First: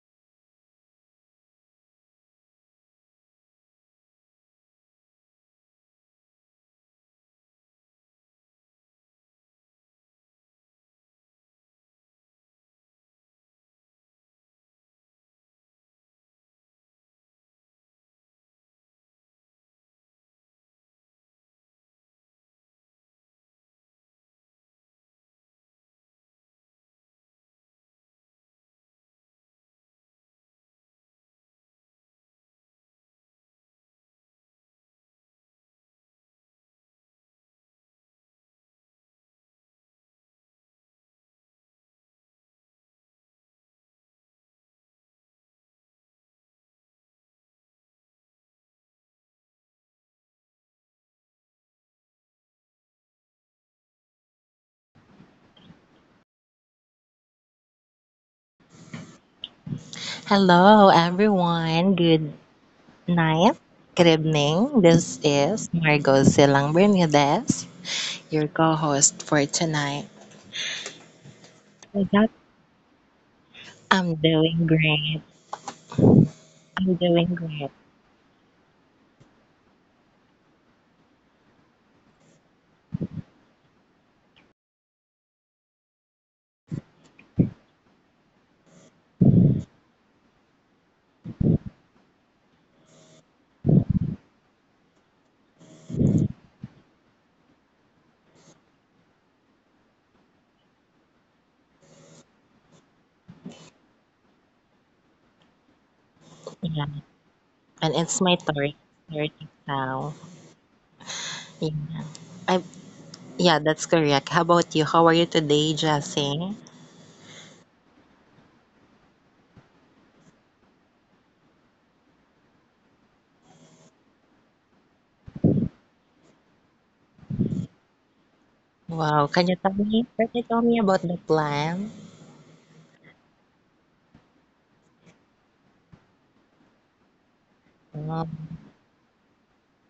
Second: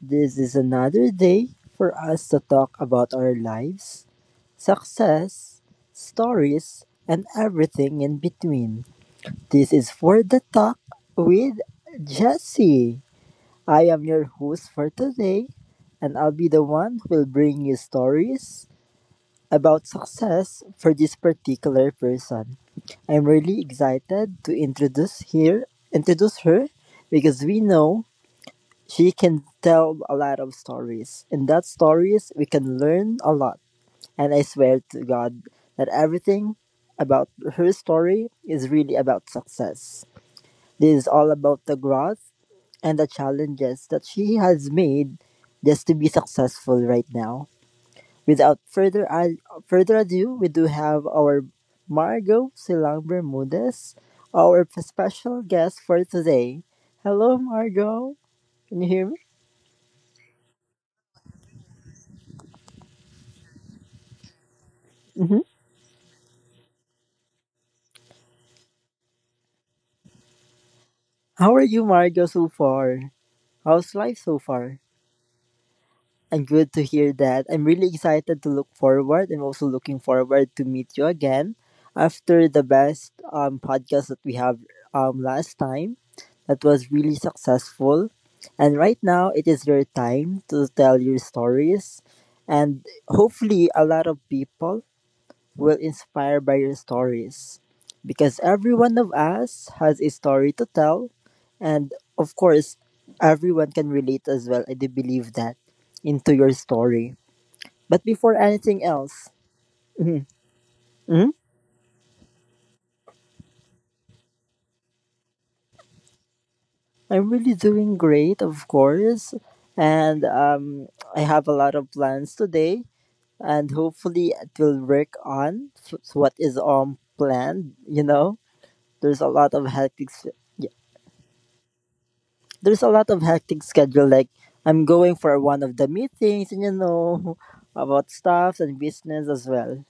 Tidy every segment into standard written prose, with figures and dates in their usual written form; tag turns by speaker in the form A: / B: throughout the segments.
A: This is another day for us to talk about our lives, success, stories, and everything in between. This is for the talk with Jesse. I am your host for today, and I'll be the one who will bring you stories about success for this particular person. I'm really excited to introduce her because we know she can tell a lot of stories. In that stories we can learn a lot. And I swear to God that everything about her story is really about success. This is all about the growth and the challenges that she has made just to be successful right now. Without further ado, we do have our Margot Silang Bermudez, our special guest for today. Hello, Margot. Can you hear me?
B: Hello, everyone. Good night. Good evening. This
A: Hmm.
B: is Margot Silang Bernades, your co host for tonight.
A: How are you,
B: Oh,
A: Margot,
B: that-
A: so far? How's
B: I'm
A: life so
B: doing
A: far?
B: great.
A: I'm good to
B: I'm
A: hear
B: doing
A: that. I'm
B: great.
A: really excited to look forward. I'm also looking forward to meet you again after the best podcast that we have last time. That was really successful. And right now, it is your time to tell your stories. And hopefully, a lot of people will inspire by your stories because every one of us has a story to tell, and of course everyone can relate as well. I do believe that into your
B: Yeah.
A: story.
B: And
A: But
B: it's
A: before
B: my third,
A: anything else,
B: third now.
A: mhm, mhm,
B: Yeah. I, yeah, that's correct. How about you? How are you today, Jessie?
A: I'm really doing great, of course, and I have a lot of plans today, and hopefully it will work on what is planned. There's a
B: Wow. Can
A: lot
B: you
A: of
B: tell me?
A: hectic
B: Can you tell me about the plan?
A: There's a lot of hectic schedule. Like, I'm going for one of the meetings, and you know about
B: Um,
A: stuff and business as well.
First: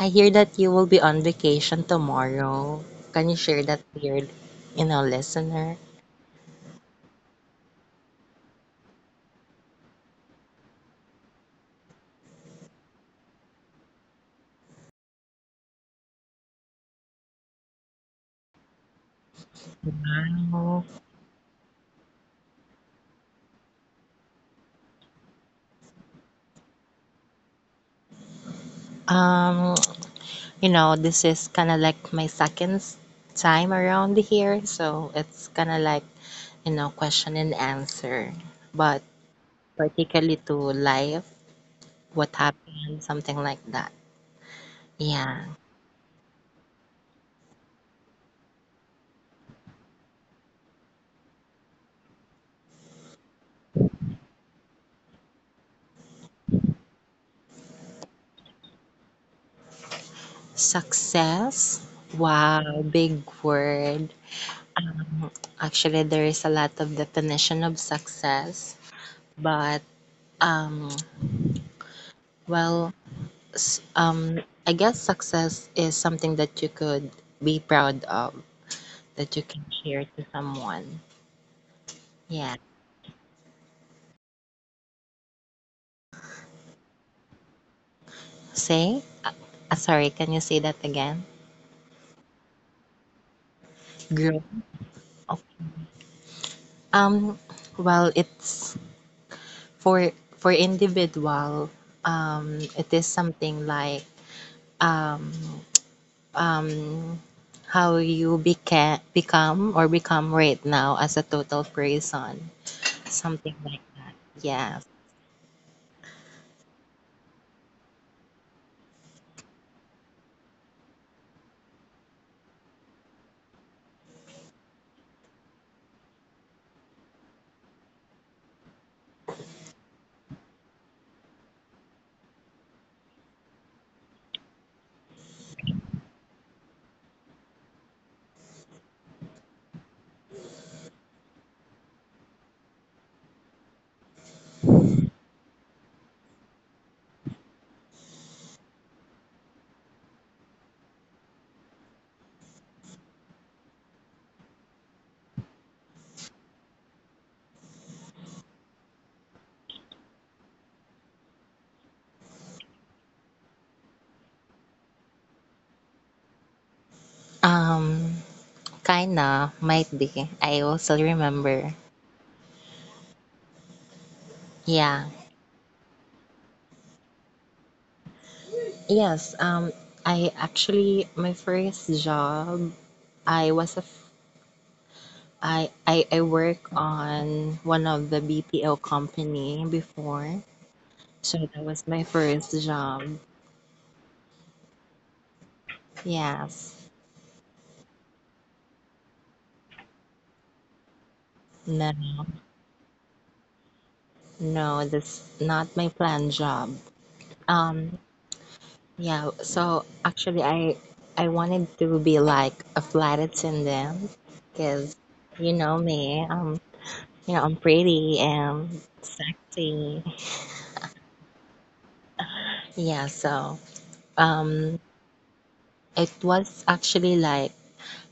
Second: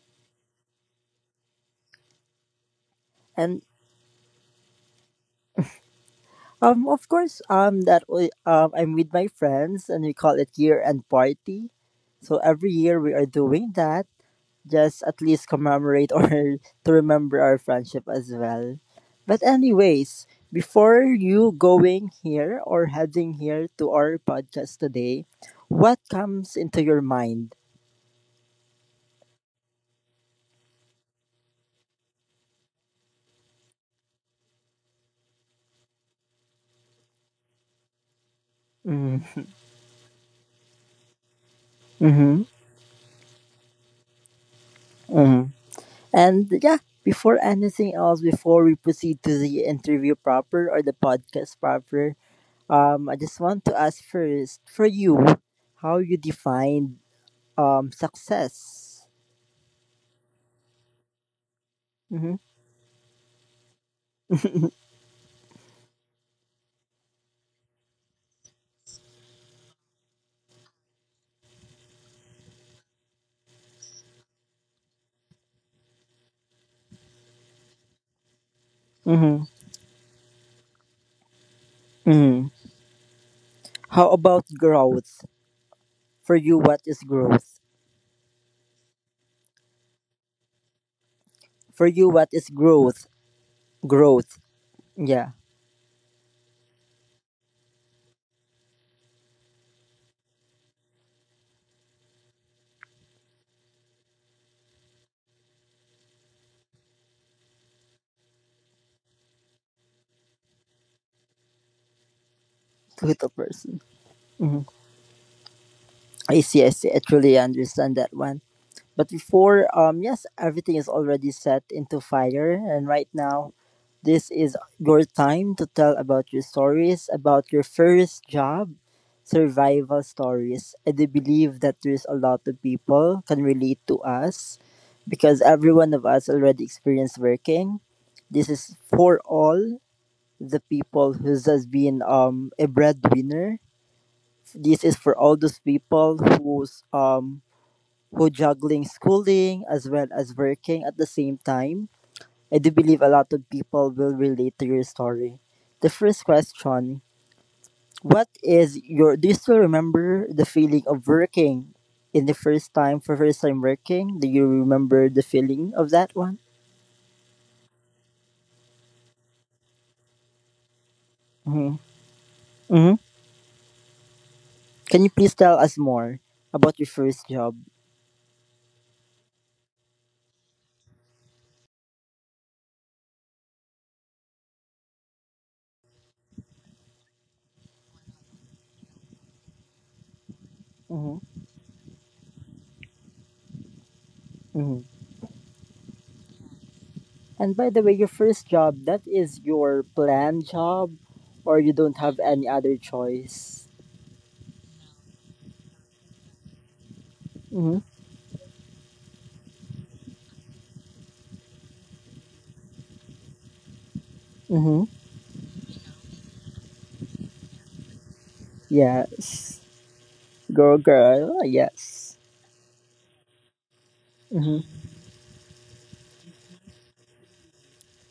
B: I hear that you will be on vacation tomorrow. Can you share
A: And
B: that with your listener?
A: of course, that I'm with my friends, and we call it year end party. So every year we are doing that, just at least commemorate or to remember our friendship as well. But anyways,
B: Oh.
A: before you going here or heading here to our podcast today, what comes into your mind?
B: Um, you know, this is kind of like my second time around here, so it's kind of like, you know, question and answer, but
A: Mm-hmm.
B: particularly to life, what
A: Mm-hmm.
B: happened, something like that. Yeah.
A: Mhm. And yeah, before anything else, before we proceed to the interview proper or the podcast proper, I just want to ask first for you how you define success.
B: Success.
A: Mm-hmm.
B: Wow, big word. Actually, there is a lot of definition of success, but um Well, s- um, I guess success is something that you could be proud of, that you
A: Mm-hmm.
B: can share to someone.
A: Mm-hmm.
B: Yeah.
A: How about growth? For you, what is growth?
B: Say, uh, sorry, can you say that again?
A: For you, what is growth? Growth.
B: Growth.
A: Yeah,
B: Okay. Um, well, it's for for individual. It is something like um, um, how you become or become right now as a total person,
A: to the
B: something
A: person.
B: like that.
A: Mm-hmm.
B: Yes.
A: I see. I see. I truly understand that one. But before, yes, everything is already set into fire. And right now, this is your time to tell about your stories, about your first job, survival stories. I do believe that there's a lot of people can relate to us because every one of us already experienced working. This is for all the people who has been a breadwinner. This is for all those people who juggling schooling as well as working at the same time. I do believe a lot of people will relate to your story. The first question, what is your do you still remember the feeling of working in the first time working? Do you remember the feeling of that one?
B: Um, kinda, might be. I also remember.
A: Mm-hmm. Mm-hmm. Can
B: Yeah.
A: you please tell us more about your first job?
B: Yes. I actually my first job I was a f- I work on one of the BPO company before.
A: Mm-hmm.
B: So that was my first job.
A: Mm-hmm.
B: Yes.
A: And by the way, your first job, that is your planned job, or you don't have
B: No.
A: any other choice?
B: No, that's not my planned job.
A: Mm-hmm.
B: Um Yeah, so actually I wanted to be like a flight attendant
A: Mm-hmm.
B: because you know me, um, you know, I'm pretty and
A: Yes.
B: sexy.
A: Girl, girl. Ah, yes.
B: Yeah, so
A: Mm-hmm.
B: um it was actually like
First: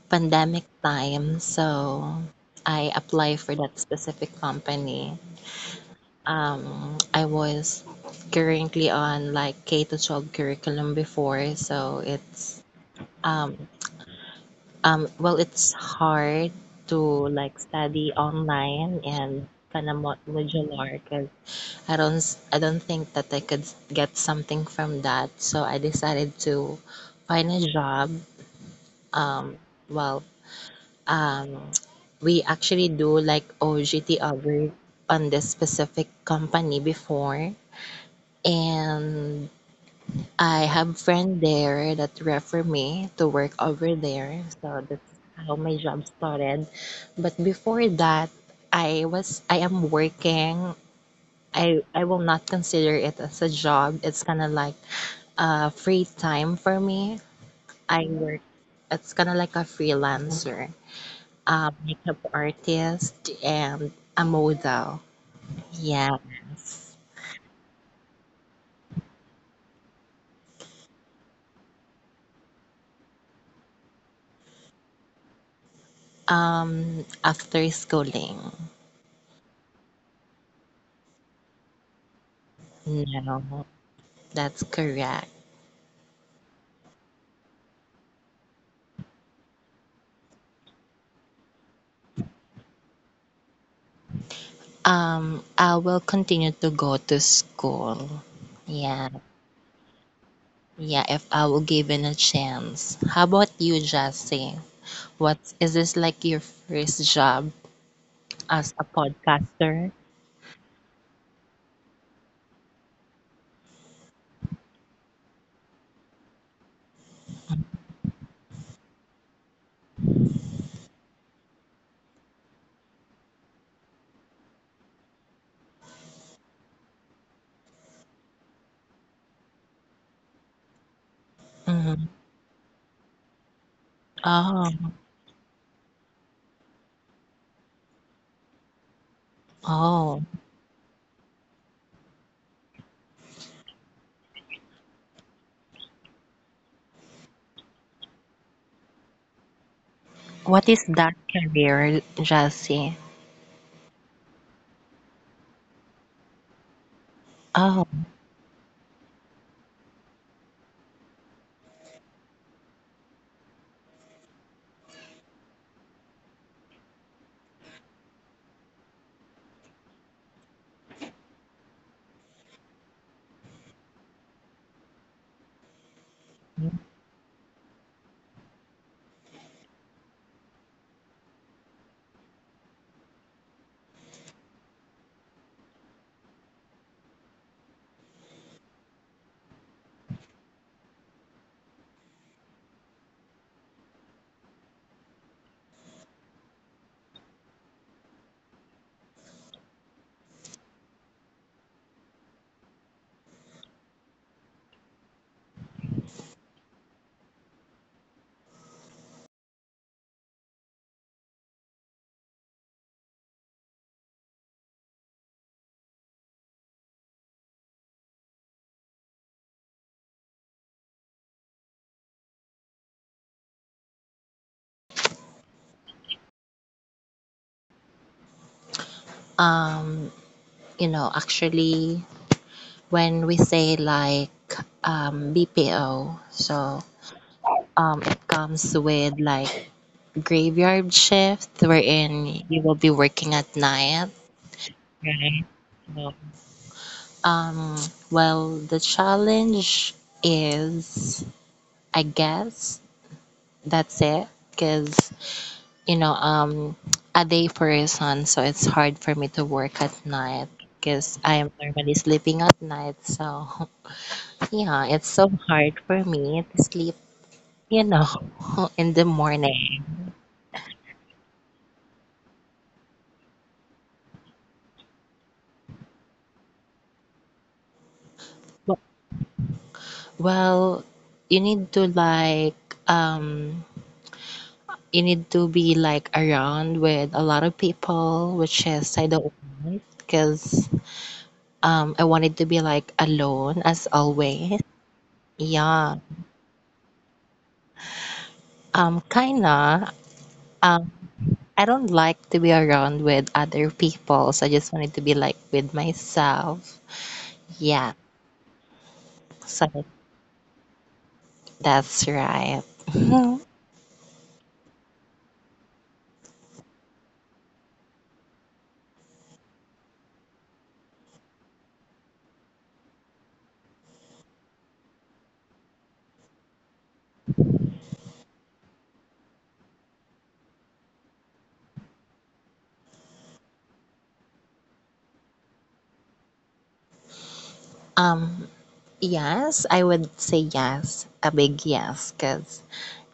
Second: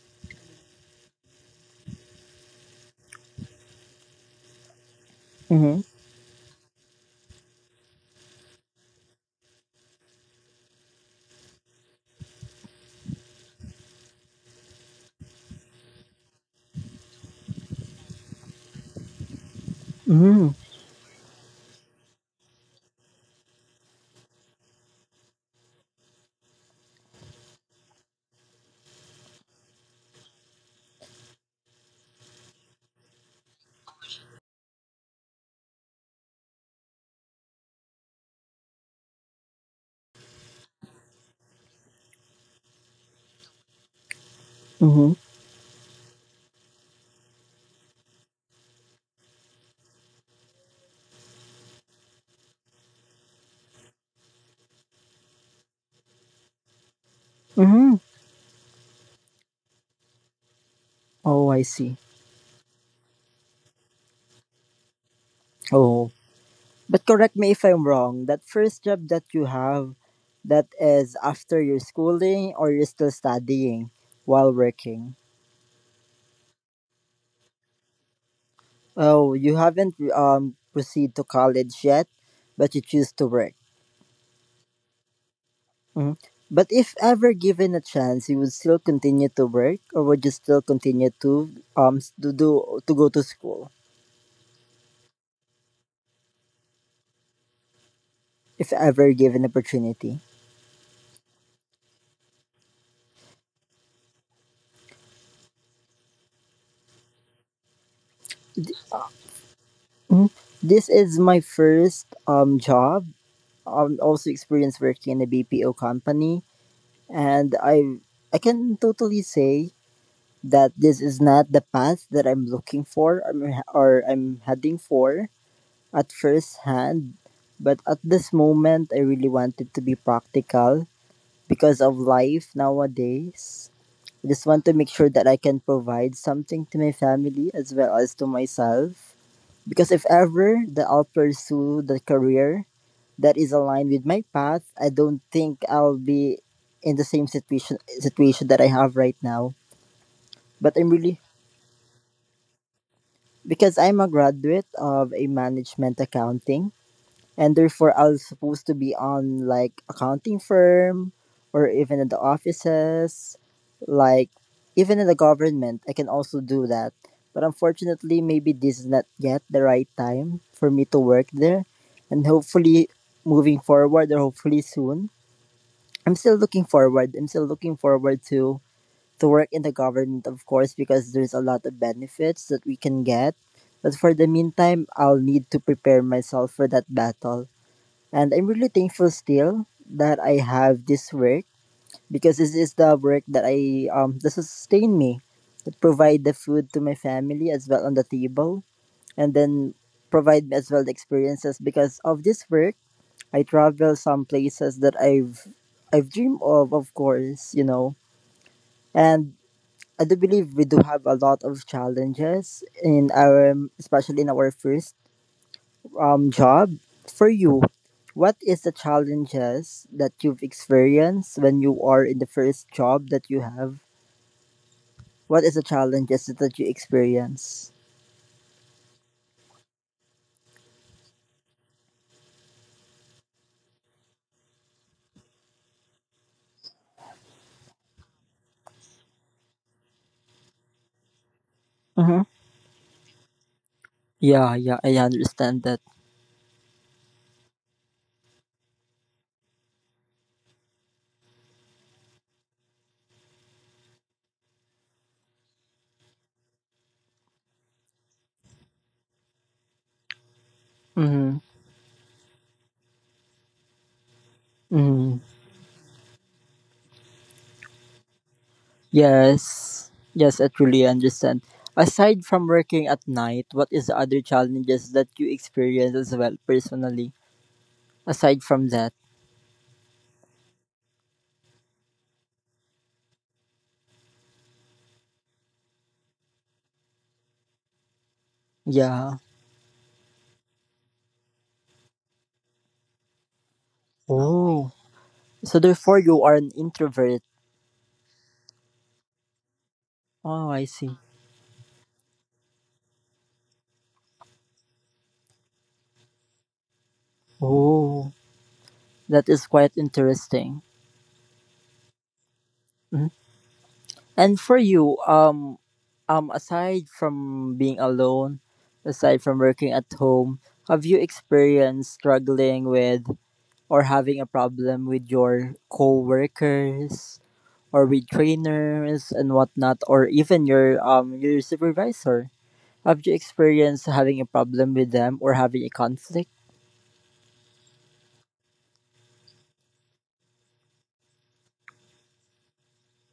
B: pandemic time, so I applied for that specific company.
A: Mm-hmm.
B: I was currently on like K to 12 curriculum before, so it's um well, it's hard to like study online and kind of
A: Mm-hmm.
B: modular because I don't think that I could get something from that. So I decided to find a job. Um, well, um, we actually do like OGT over on this specific company before, and I have friend there that refer me to work over there, so that's
A: Mm-hmm.
B: how my job started. But before that, I am working. I will not consider it as a job. It's kind of like free time for me.
A: Mm-hmm.
B: I work. It's kind of like a freelancer,
A: Oh, I
B: a
A: see.
B: makeup artist, and a model.
A: Oh.
B: Yes.
A: But correct me if I'm wrong. That first job that you have, that is after your schooling, or you're still studying while working?
B: After schooling.
A: Oh, you haven't proceed to college yet, but you choose to work.
B: No, that's correct.
A: Hmm. But if ever given a chance, you would still continue to work, or would you still continue to to do to go to school?
B: I will continue to go to school.
A: If
B: Yeah,
A: ever given opportunity.
B: yeah, if I will given a chance. How about you, Jassy? What is this like your first job as a podcaster?
A: Mhm. This is my first job. Also experienced working in a BPO company, and I can totally say that this is not the path that I'm looking for, or I'm heading for at first hand. But at this moment, I really wanted to be practical because of
B: Mm-hmm.
A: life nowadays. I just want
B: Oh,
A: to make sure that I can provide something to my family as well as to myself. Because if
B: oh.
A: ever that I'll pursue the career that is aligned with my path, I don't think I'll be in the same situation that I have right now.
B: What
A: But
B: is
A: I'm
B: that
A: really,
B: career, Jassy?
A: because I'm a graduate of a management accounting, and
B: Oh,
A: therefore I was supposed to be on like accounting firm or even in the offices, like even in the government. I can also do that, but unfortunately, maybe this is not yet the right time for me to work there, and hopefully, moving forward or hopefully soon, I'm still looking forward to work in the government, of course, because there's a lot of benefits that we can get. But for the meantime, I'll need to prepare myself for that battle, and I'm really thankful still that I have this work because this is the work that I that sustain me, that provide the food to my family as well on the table, and then provide me as well the experiences because of this work. I travel some places that I've dreamed of course, you know, and. I do believe we do have a lot of challenges in our, especially in our first job for you. What is the challenges that you've experienced when you are in the first job that you have? What is the challenges that you experience?
B: um, you know, actually, when we say like BPO, so it comes with like graveyard shift
A: Mm-hmm.
B: wherein you will be working at night.
A: Yeah, yeah, I
B: Right.
A: understand that.
B: So, Um, well, the challenge is, I guess, that's it. Because, you know, um, a day person, so it's hard for me to work at night because I
A: Mm-hmm.
B: am normally sleeping at night. So, yeah, it's
A: Mm-hmm.
B: so hard for me to sleep, you know, in the morning.
A: Yes, yes, I truly understand. Aside from working at night, what is the other challenges that you experience as well personally? Aside from that,
B: Well, you need to like, um, you need to be like around with a lot of people, which is I
A: yeah.
B: don't want because I wanted to be like alone as always.
A: Oh, so
B: Yeah.
A: therefore you are an introvert.
B: Kinda.
A: Oh, I
B: Um
A: see.
B: I don't like to be around with other people, so I just wanted to be like with myself. Yeah.
A: Oh. That is quite
B: So
A: interesting.
B: that's right.
A: Mhm. And for you, aside from being alone, aside from working at home, have you experienced struggling with or having a problem with your co-workers, or with trainers and whatnot, or even your supervisor? Have you experienced having a problem with them or having a conflict?
B: Um yes, I would say yes. A big yes, because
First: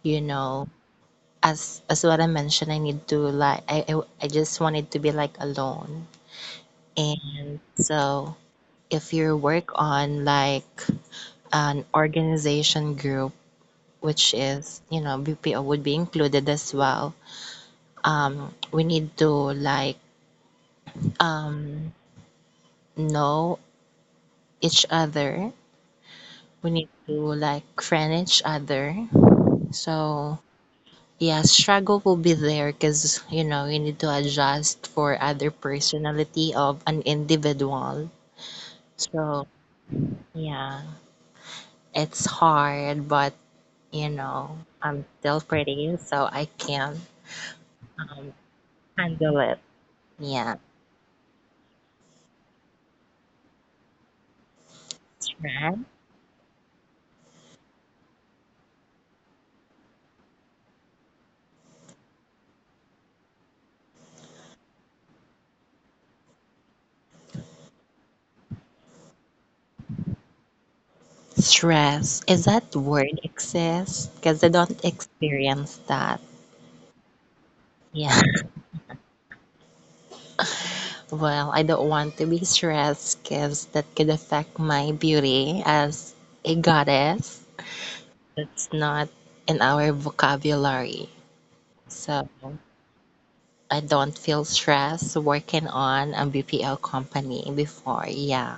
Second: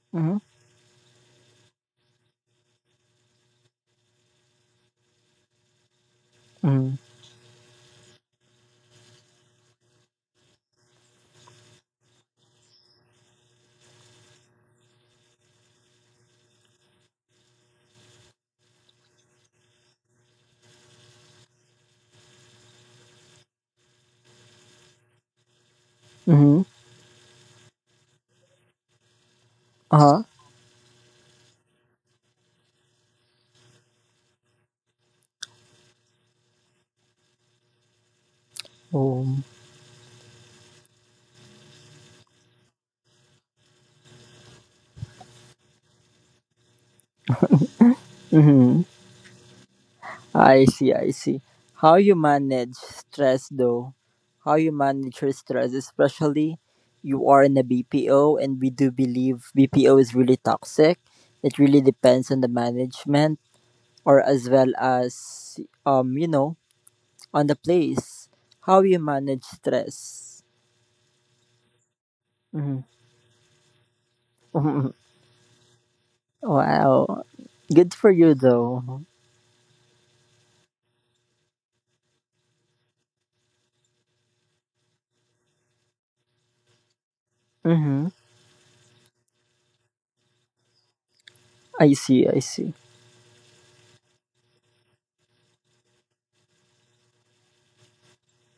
B: you
A: Mm-hmm.
B: know as what I mentioned, I need to I just wanted to be like alone.
A: Mm-hmm.
B: And so if you work on like an organization group, which is you know BPO would be included as well. We need to like um know each other.
A: Mm-hmm.
B: We need to like friend each other.
A: Uh-huh.
B: So yeah, struggle will be there because you know you need to adjust for other personality of an individual.
A: Oh.
B: So yeah, it's hard, but you know, I'm still pretty, so I can um,
A: Mm-hmm.
B: handle it. Yeah,
A: I see, I see. How you manage stress though? How you manage your stress,
B: stress.
A: especially you are in a BPO, and we do believe BPO is really toxic. It really depends on the management or as well as you know, on the place. How you manage stress.
B: Stress. Is that
A: Mm-hmm.
B: word exist? Because I don't experience that.
A: Wow. Good for
B: Yeah.
A: you though.
B: Well, I don't want to be stressed because that could affect my beauty as a goddess.
A: Mm-hmm.
B: That's not in our vocabulary.
A: I see,
B: So.
A: I see.
B: I don't feel stressed working on a BPO company before. Yeah.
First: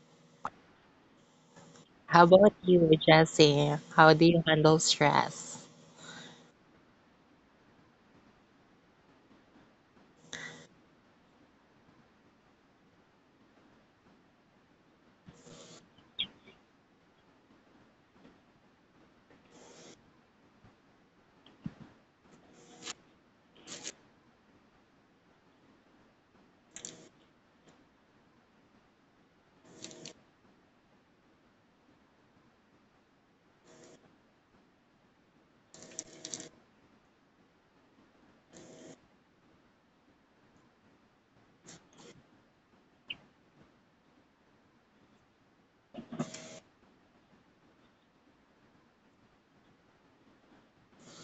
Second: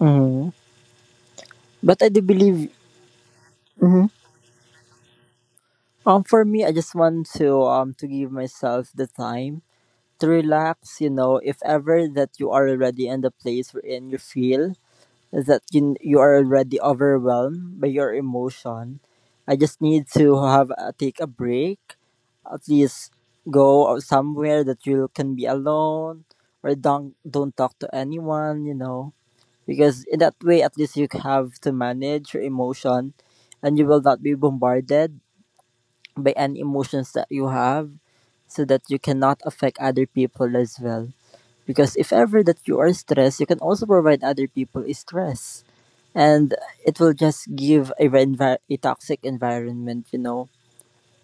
A: Mm-hmm. But I do
B: How about
A: believe.
B: you, Jesse?
A: Mm-hmm.
B: How do you handle stress?
A: For me, I just want to give myself the time to relax. You know, if ever that you are already in the place wherein you feel that you are already overwhelmed by your emotion, I just need to have a, take a break. At least go out somewhere that you can be alone, or don't talk to anyone. You know, because in that way, at least you have to manage your emotion, and you will not be bombarded by any emotions that you have so that you cannot affect other people as well. Because if ever that you are stressed, you can also provide other people stress. And it will just give a, a toxic environment, you know.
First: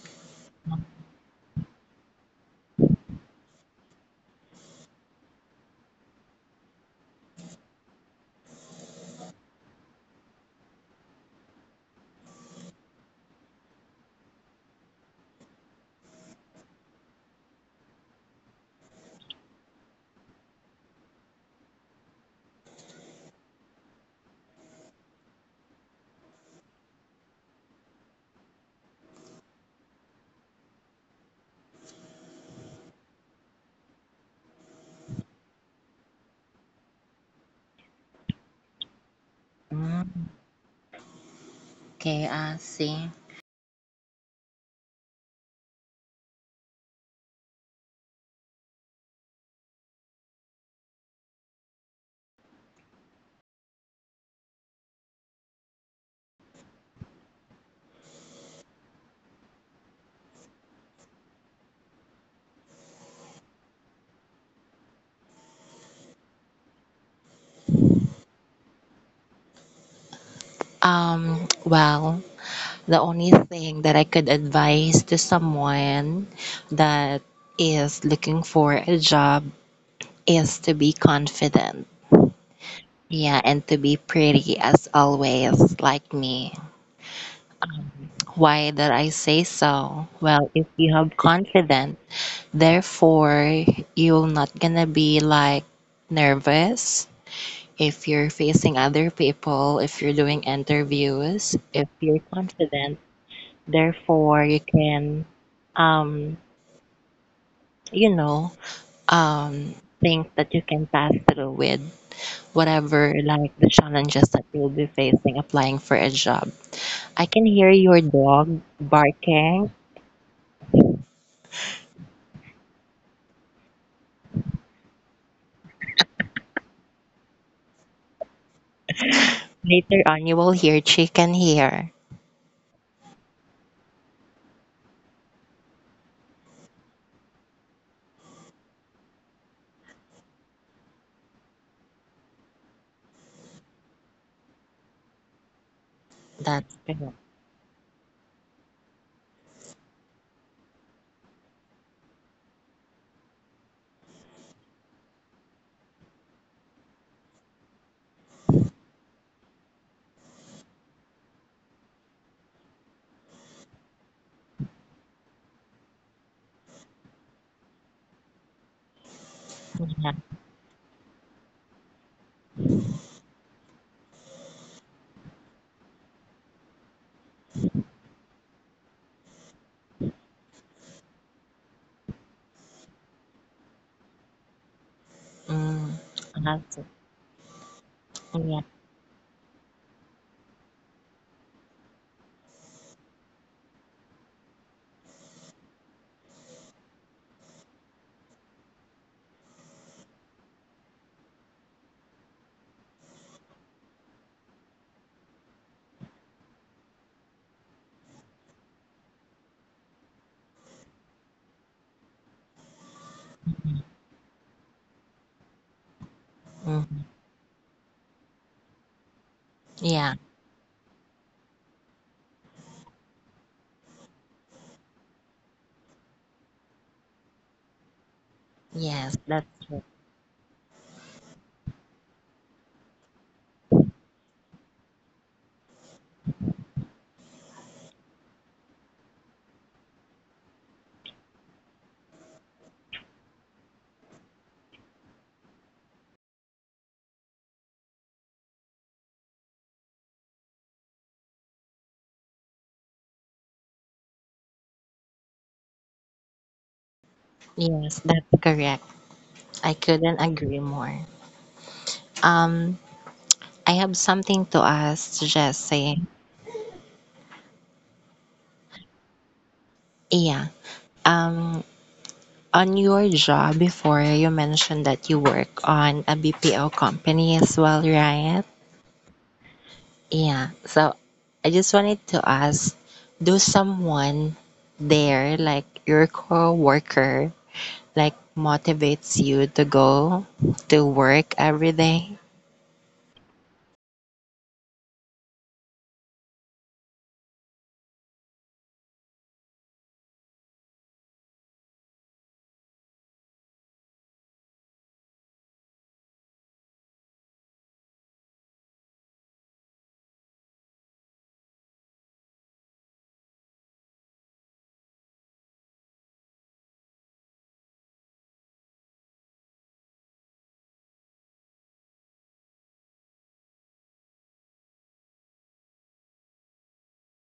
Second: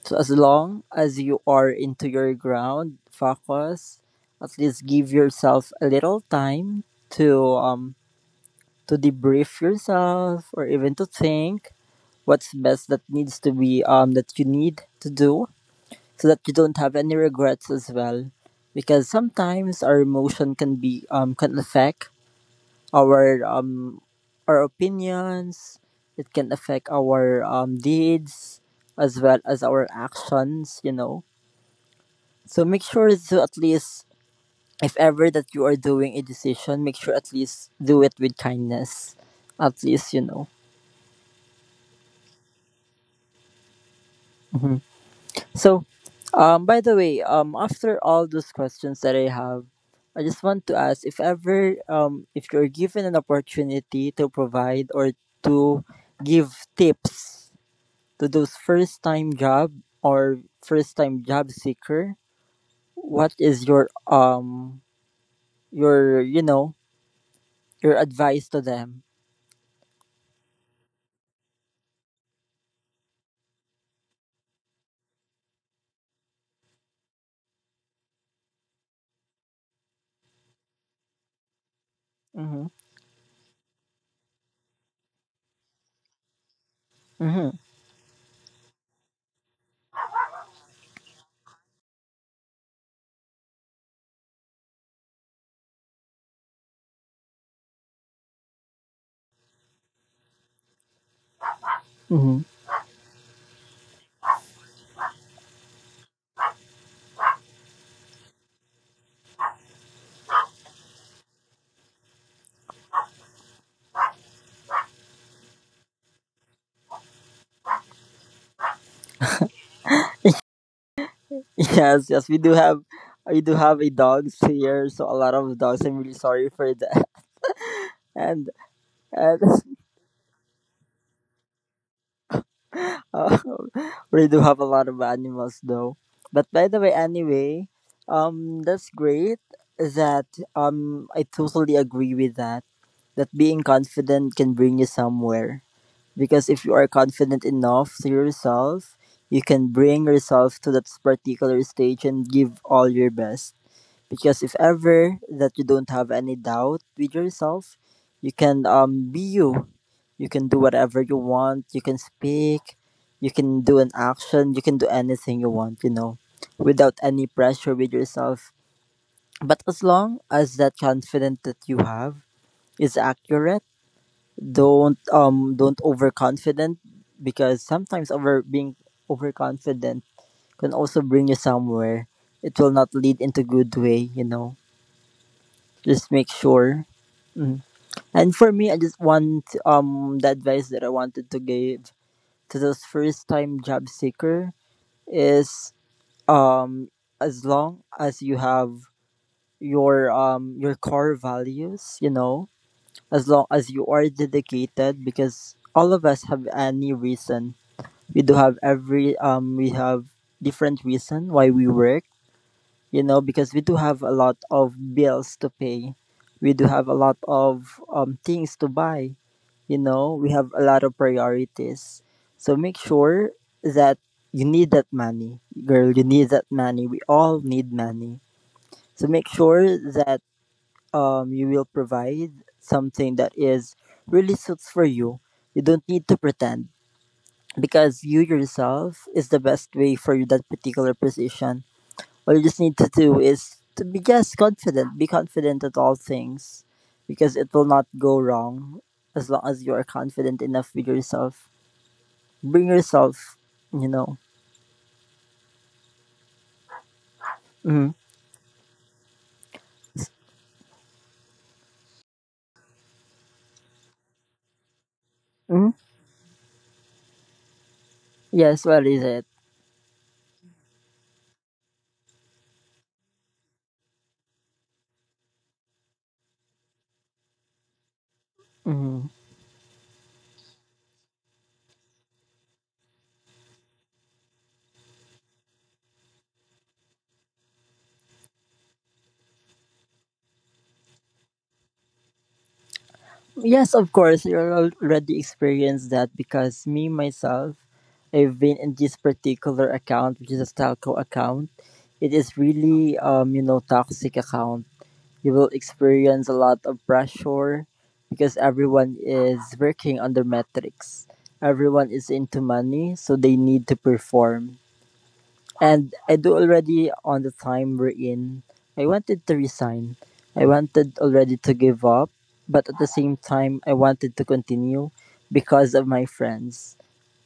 A: So as long as you are into your ground, focus, at least give yourself a little time to um to debrief yourself or even to think what's best that needs to be that you need to do, so that you don't have any regrets as well, because sometimes our emotion can be can affect our um our opinions, it can affect our deeds as well as our actions, you know. So make sure to at least, if ever that you are doing a decision, make sure at least do it with kindness, at least, you
B: Mm,
A: know.
B: okay, I see.
A: Mm-hmm. So, by the way, after all those questions that I have, I just want to ask if ever, if you're given an opportunity to provide or to give tips to those first time job or first time job seeker, what is your you know your advice to them?
B: Well, the only thing that I could advise to someone that is looking for a job is to be confident.
A: Mm-hmm.
B: Yeah, and to be pretty as always, like me.
A: Mm-hmm.
B: Why did I say so? Well, if you have confidence, therefore you're not gonna be like nervous if you're facing other people, if you're doing interviews, if you're
A: Mm-hmm.
B: confident, therefore you can um you know, think that you can pass through with whatever like the challenges that you'll be facing applying for a job. I can hear your dog barking.
A: Yes, yes, we do have a dogs here, so a lot of dogs. I'm really sorry for that, and and
B: Later on, you will hear chicken here.
A: um, we do have a lot of animals though. But by the way, anyway, that's great that I totally agree with that. That being confident can bring you somewhere. Because if you
B: That's
A: are
B: correct.
A: confident enough to yourself, you can bring yourself to that particular stage and give all your best, because if ever that you don't have any doubt with yourself, you can be you, you can do whatever you want, you can speak, you can do an action, you can do anything you want, without any pressure with yourself. But as
B: Yeah.
A: long as that confidence that you have is accurate, don't overconfident, because sometimes over being overconfident can also bring you somewhere. It will not lead into good way, you know.
B: Mm.
A: Just make
B: That's
A: sure.
B: it.
A: Mm. And for
B: Yeah.
A: me, I just want the advice that I wanted to give to those first time job seeker is, um as long as you have your core values, you know, as long as you are dedicated, because all of us have any reason. We do have every we have different reason why we work, you know, because we do have a lot of bills to pay. We do have
B: hmm
A: a lot of things to buy. You know,
B: Yeah.
A: we have a lot of priorities. So make sure that you need that money. Girl, you need that money. We all need money. So
B: Yes,
A: make
B: that's
A: sure
B: true.
A: that you will provide something that is really suits for you. You don't need to pretend, because you yourself is the best way for that particular position. All you just need to do is to be just confident. Be confident at all things, because it will not go wrong as long as you are confident enough with yourself. Bring yourself, you know. Mm-hmm.
B: Yes, that's correct. I couldn't agree more. Um, I have something to ask
A: Hmm.
B: Jesse.
A: Yes, what is it?
B: Yeah. Um, on your job before, you mentioned that you work on a BPO company as well, right?
A: Hmm.
B: Yeah, so I just wanted to ask, do someone there, like your coworker, like motivates you to go to work every day?
A: Yes, of course, you already experienced that because me, myself, I've been in this particular account, which is a Stalco account. It is really, you know, toxic account. You will experience a lot of pressure because everyone is working on the metrics. Everyone is into money, so they need to perform. And I do already on the time we're in. I wanted to resign. I wanted already to give up, but at the same time, I wanted to continue because of my friends.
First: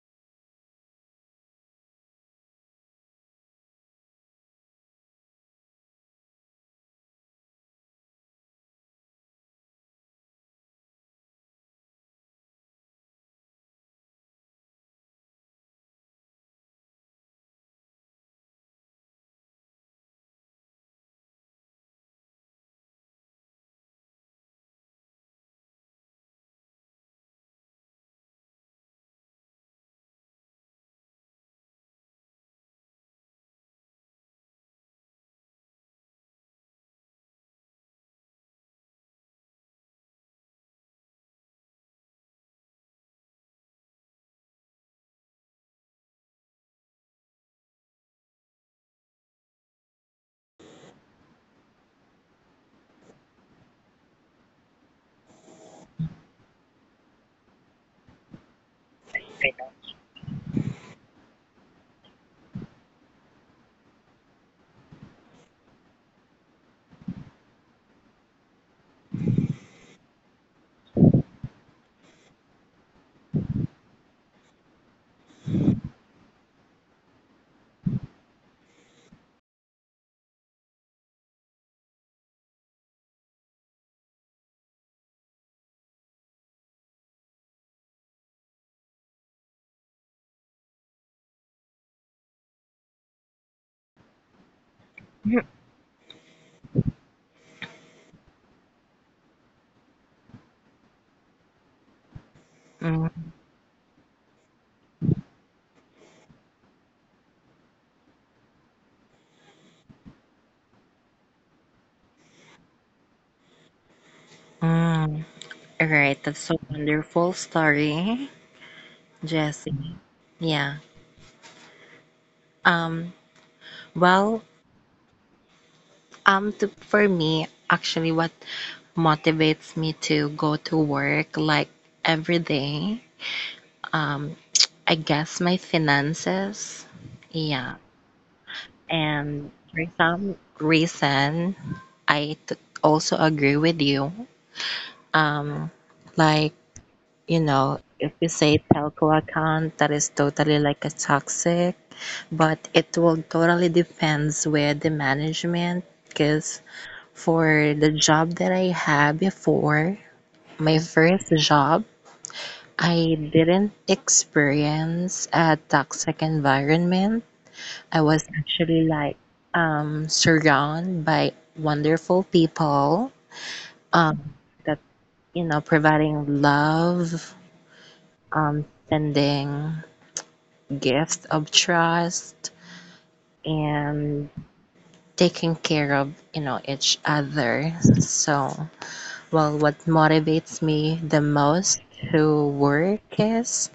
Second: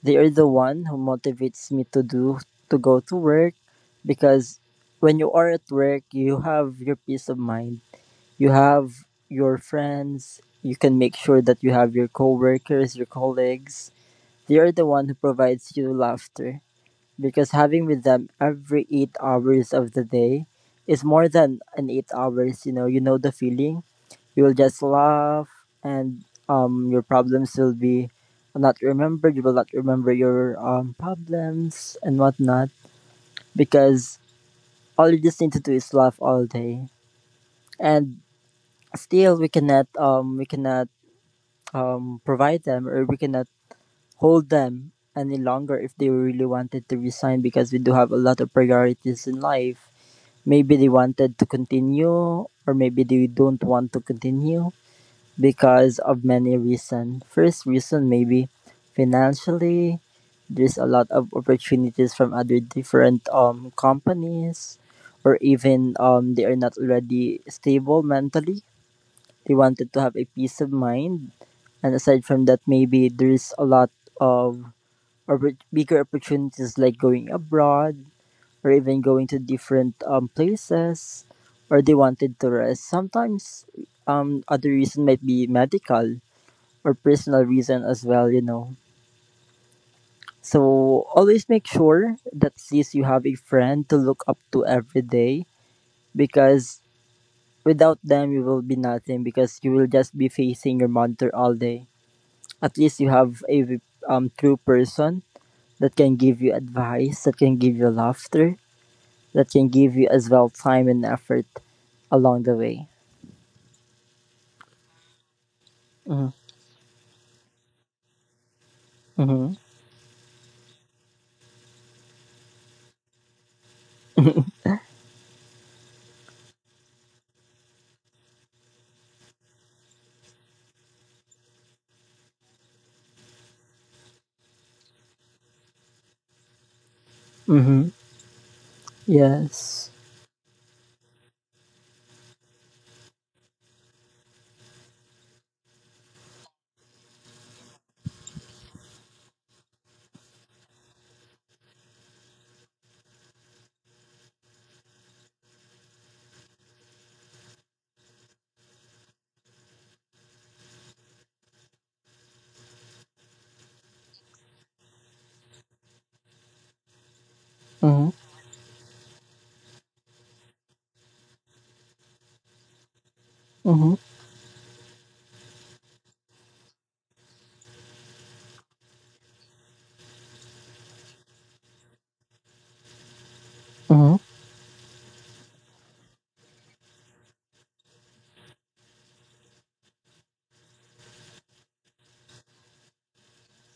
A: They are the one who motivates me to go to work, because when you are at work, you have your peace of mind, you have your friends, you can make sure that you have your coworkers, your colleagues. They are the one who provides you laughter, because having with them every 8 hours of the day is more than an 8 hours, you know, you know the feeling. You will just laugh, and your problems will be not remembered. You will not remember your problems and whatnot, because all you just need to do is laugh all day. And still, we cannot provide them, or we cannot hold them any longer if they really wanted to resign, because we do have a lot of priorities in life. Maybe they wanted to continue, or maybe they don't want to continue because of many reasons. First reason, maybe financially there's a lot of opportunities from other different companies, or even they are not already stable mentally. They wanted to have a peace of mind. And aside from that, maybe there's a lot of bigger opportunities like going abroad, or even going to different places, or they wanted to rest sometimes. Other reason might be medical or personal reason as well, you know. So always make sure that at least you have a friend to look up to every day, because without them you will be nothing, because you will just be facing your monitor all day. At least you
B: Mm-mm.
A: have a true person that can give you advice, that can give you laughter, that can give you as well time and effort along the way.
B: Mm. All right,
A: Mm-hmm.
B: that's a wonderful story,
A: Mm-hmm.
B: Jesse. Yeah. Um. Well. To, for me, actually, what motivates me to go to work like every day Um, I guess my finances. Yeah.
A: Mm-hmm.
B: And for
A: Yes.
B: some reason, I also agree with you. Um, like, you know, if you say telco account, that is totally like a toxic, but it will totally depends with the management. Because for the job that I had before, my first job, I didn't experience a toxic environment. I
A: Mm-hmm.
B: was actually like surrounded by wonderful people
A: Mm-hmm.
B: um, that, you know, providing love, sending gifts of trust,
A: Mm-hmm.
B: and taking care of, you know, each other. So, well, what motivates me the most to work is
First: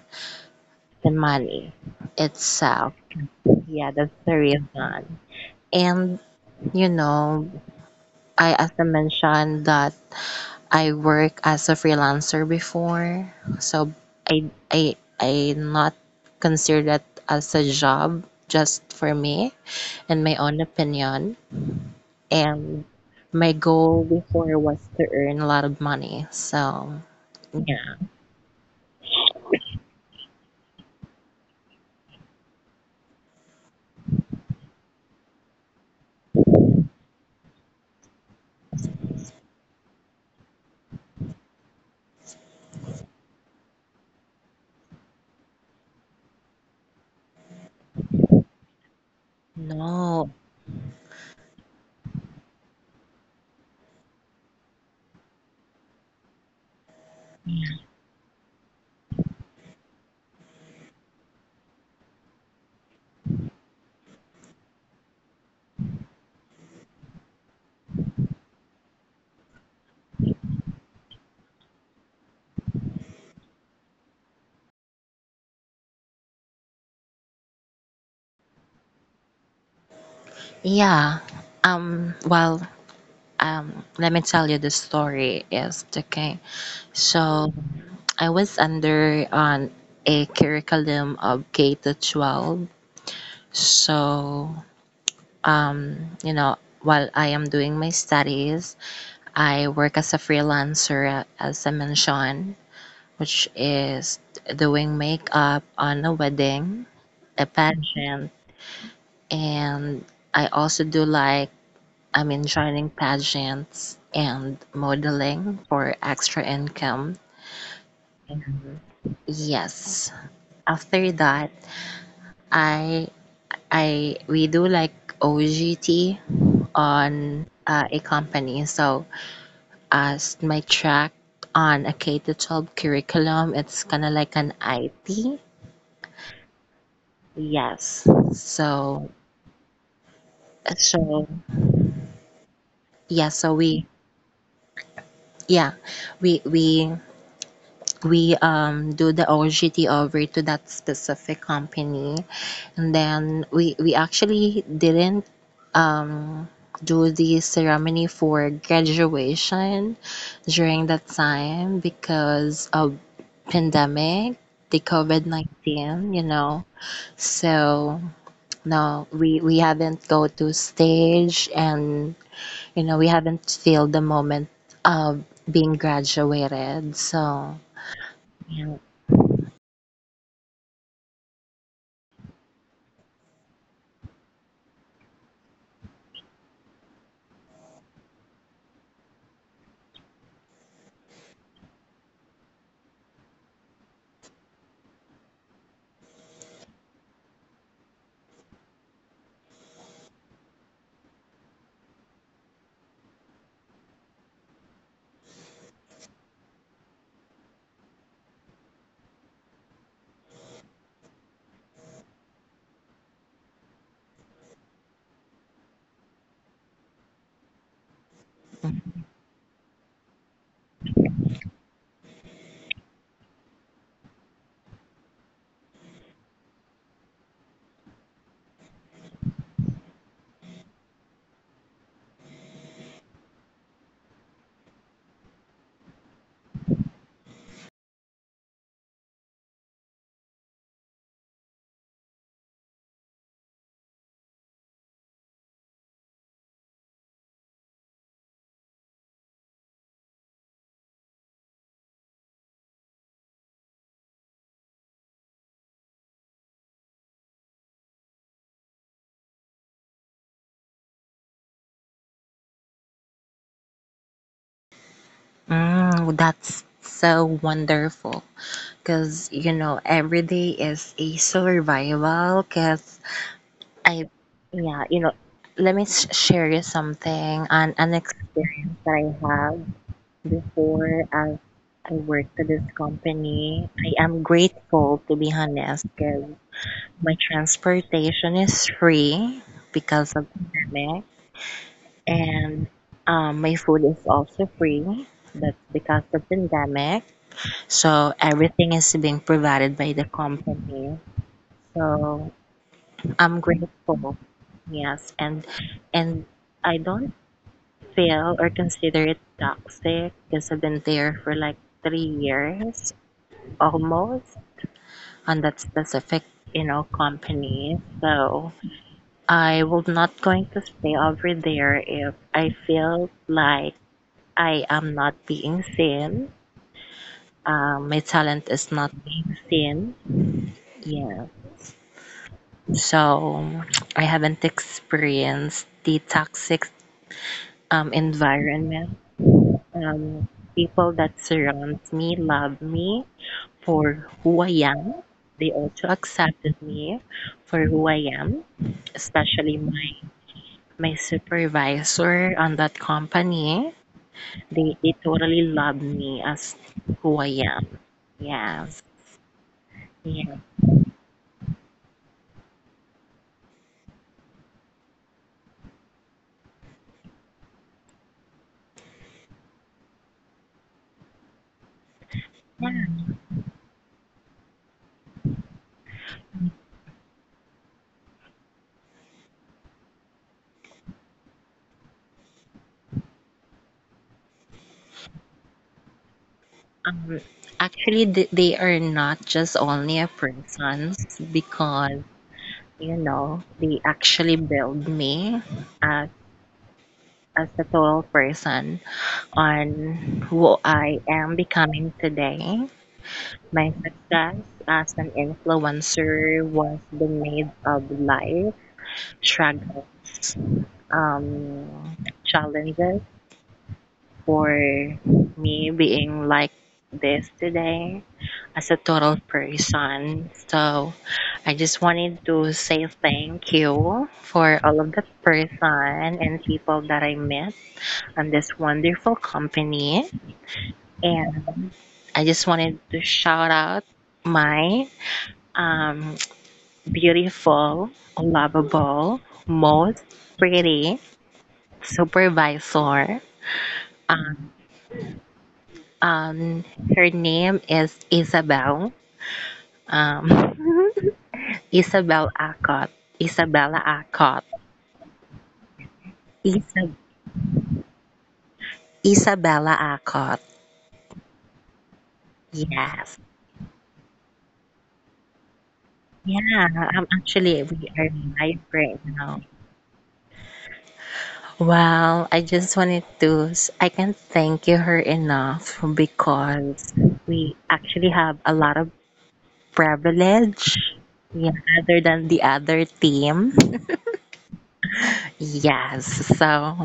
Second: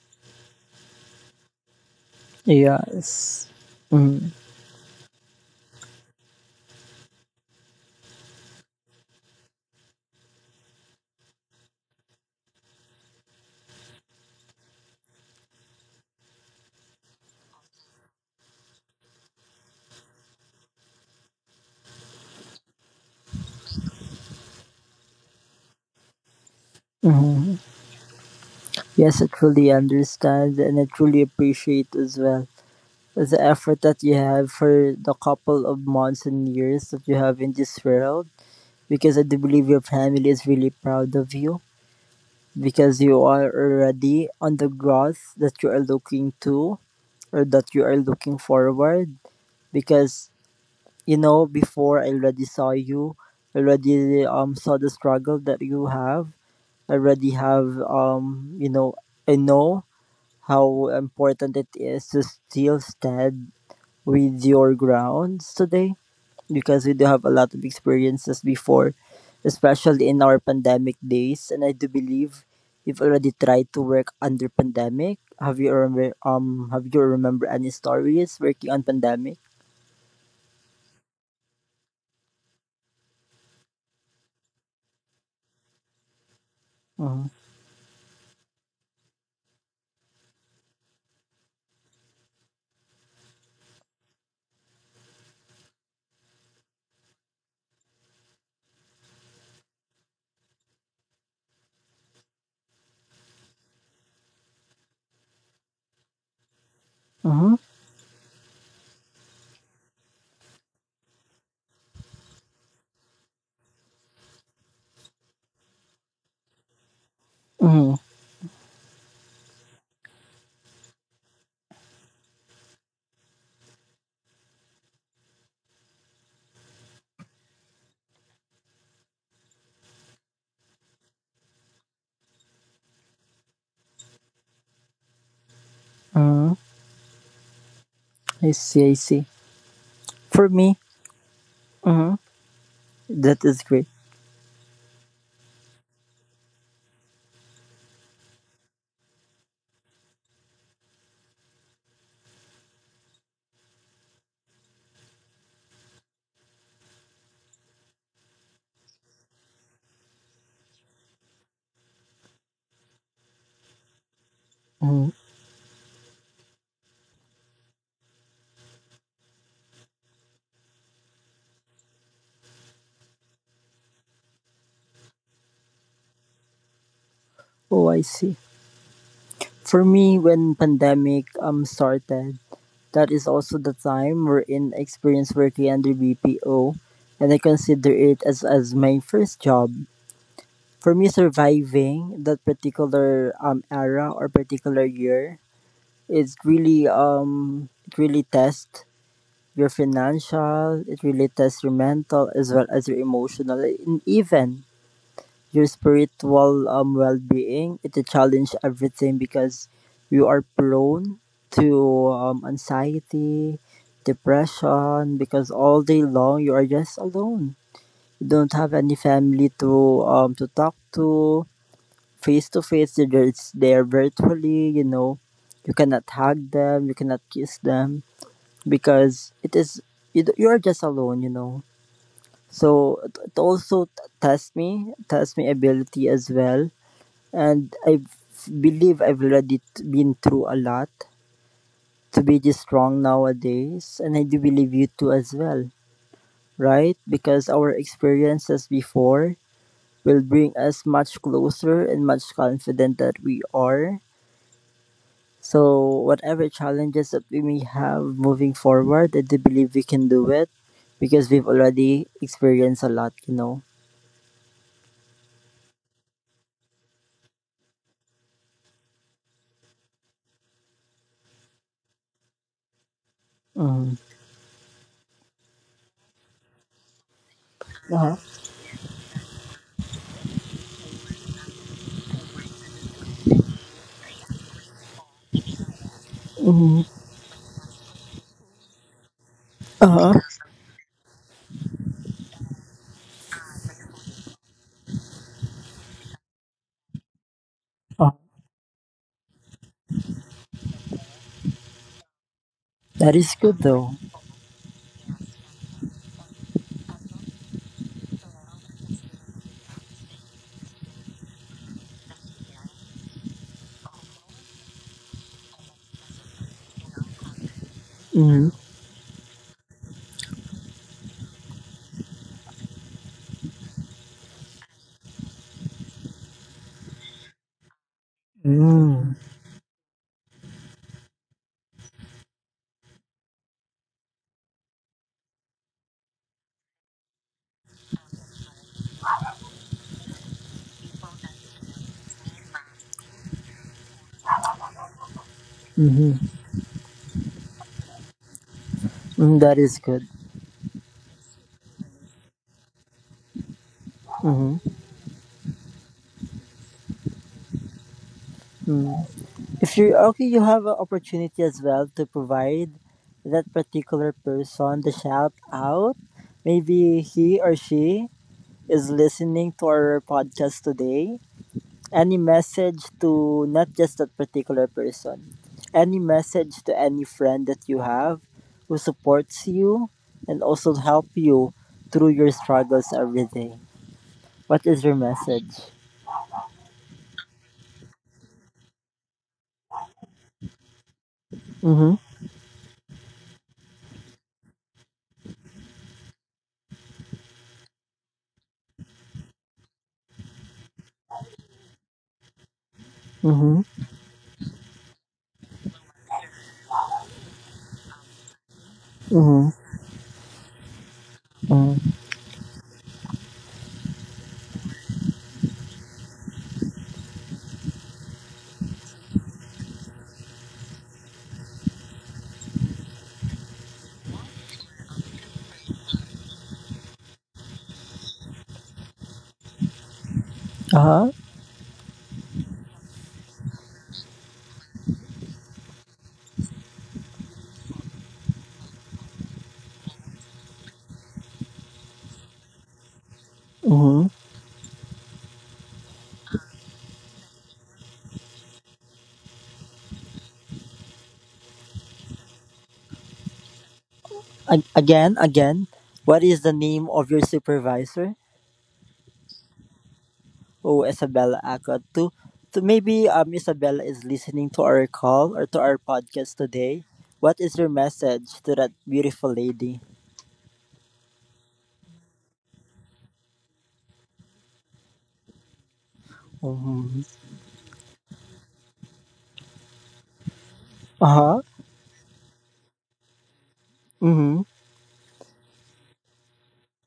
B: the money itself.
A: Yes.
B: Yeah, that's
A: Mm-hmm.
B: the reason. And, you know, I also mentioned that I work as a freelancer before, so I not consider that as a job just for me and my own opinion. And my goal before was to earn a lot of money. So
A: Mm-hmm.
B: yeah,
A: Yes, I truly understand, and I truly appreciate as well the effort that you have for the couple of months and years that you have in this world, because I do believe your family is really proud of you, because you are already on the growth that you are looking to, or that you are looking forward.
B: no,
A: Because you know, before I already saw you, already saw the struggle that you have already have, you know, I know how important it is to still stand with your grounds today, because we do have a lot of experiences before, especially in our pandemic days. And I do believe you've already tried to work under pandemic. Have you remember any stories working on pandemic?
B: yeah. Um. Well. Let me tell you the story. Is okay.
A: Mm-hmm.
B: So I was under on a curriculum of K to 12. So you know, while I am doing my studies, I work as a freelancer, as I mentioned, which is doing makeup on a wedding, a
A: Mm-hmm.
B: pageant, and I also do like, I mean, joining pageants and modeling for extra income.
A: Mm-hmm.
B: Yes. After that, I I we do like OGT on a company. So as my track on a K to 12 curriculum. It's kind of like an IT.
A: Mm-hmm.
B: Yes.
A: I see, I
B: So
A: see. For me,
B: so
A: mm-hmm,
B: yeah,
A: that
B: so
A: is
B: we
A: great.
B: yeah, we we we do the OGT over to that specific company and then we actually didn't um do the ceremony for graduation during that time because of pandemic, the
A: Mm-hmm.
B: COVID-19, you know. So no, we haven't go to stage, and you know we haven't feel the moment of being graduated. So
A: Oh, I see.
B: yeah.
A: For me, when pandemic started, that is also the time wherein I experienced working under BPO, and I consider it as my first job. For me, surviving that particular era or particular year is really it really tests your financial, it really tests your mental as well as your emotional, and even your spiritual well-being. It will challenge everything, because you are prone to, anxiety, depression, because all day long you are just alone. You don't have any family to talk to face to face. They're just there virtually, you know. You cannot hug them, you cannot kiss them, because it is, you are just alone, you know. So it, test me, test my ability as well. And I believe I've already been through a lot to be this strong nowadays, and I do believe you too as well, right? Because our experiences before will bring us much closer and much confident that we are. So whatever challenges that we may have moving forward, I do believe we can do it, because we've already experienced a lot, you know.
B: Mm, that's so wonderful because you know every day is a survival. Because
A: Mm.
B: I yeah you know let me share you something an
A: Uh-huh.
B: experience that I have. Before I worked at this company, I am grateful to be honest because
A: Mm.
B: my transportation is free because
A: Uh-huh.
B: of the pandemic, and my food is also free. That's because of pandemic. So everything is being provided by the company. So
A: That is
B: I'm
A: good though.
B: grateful. Yes, and and I don't feel or consider it toxic because I've been there for like 3 years. Almost on that specific you know company so
A: Mm.
B: I will not going to stay over there if I feel like I am not being seen my talent is not
A: Mm.
B: being seen. Yes. So I haven't experienced the toxic environment. um, people that surround me love me for who I am. They also
A: Mm-hmm.
B: accepted me for who I am,
A: Mm,
B: especially
A: that is good.
B: my supervisor on that company.
A: Hmm.
B: They totally love me as who I am. Yes.
A: Mm. If you're okay,
B: Yeah.
A: you have an opportunity as well to provide that particular person the shout out. Maybe he or she is listening to our podcast today. Any
B: Yeah.
A: message to not just that particular person, any message to any friend that you have who supports you and also help you through your struggles every day. What is your message?
B: Um, actually, they are not just only a persons because,
A: Mm-hmm.
B: you know, they actually build me as, as a total person on who I am becoming today.
A: Mm-hmm.
B: My success as an influencer was the made of life
A: Mm-hmm.
B: struggles, um,
A: Mm-hmm.
B: challenges for me being like this today as a total person. So I just wanted to say thank you for all of the person and people that I met on this wonderful company.
A: Uh-huh.
B: And I just wanted to shout out my um, beautiful, lovable, most pretty supervisor.
A: Mm-hmm.
B: Uh, Um, her name is Isabel. Um, Isabel Acott. Isabella Acott.
A: Again, again. What is the name
B: Isab-
A: of your supervisor?
B: Isabella Acott.
A: Oh, Isabella Acot. To maybe
B: Yes.
A: Isabella is listening to our call or to our podcast
B: Yeah,
A: today.
B: I'm
A: What is
B: actually
A: your
B: we are
A: message to
B: live
A: that
B: right
A: beautiful
B: now.
A: lady?
B: Well, I just wanted to s- I can't thank you her enough because
A: Mm-hmm.
B: we actually have a lot of privilege,
A: Uh-huh.
B: yeah, other than the other team.
A: Mm-hmm.
B: Yes, so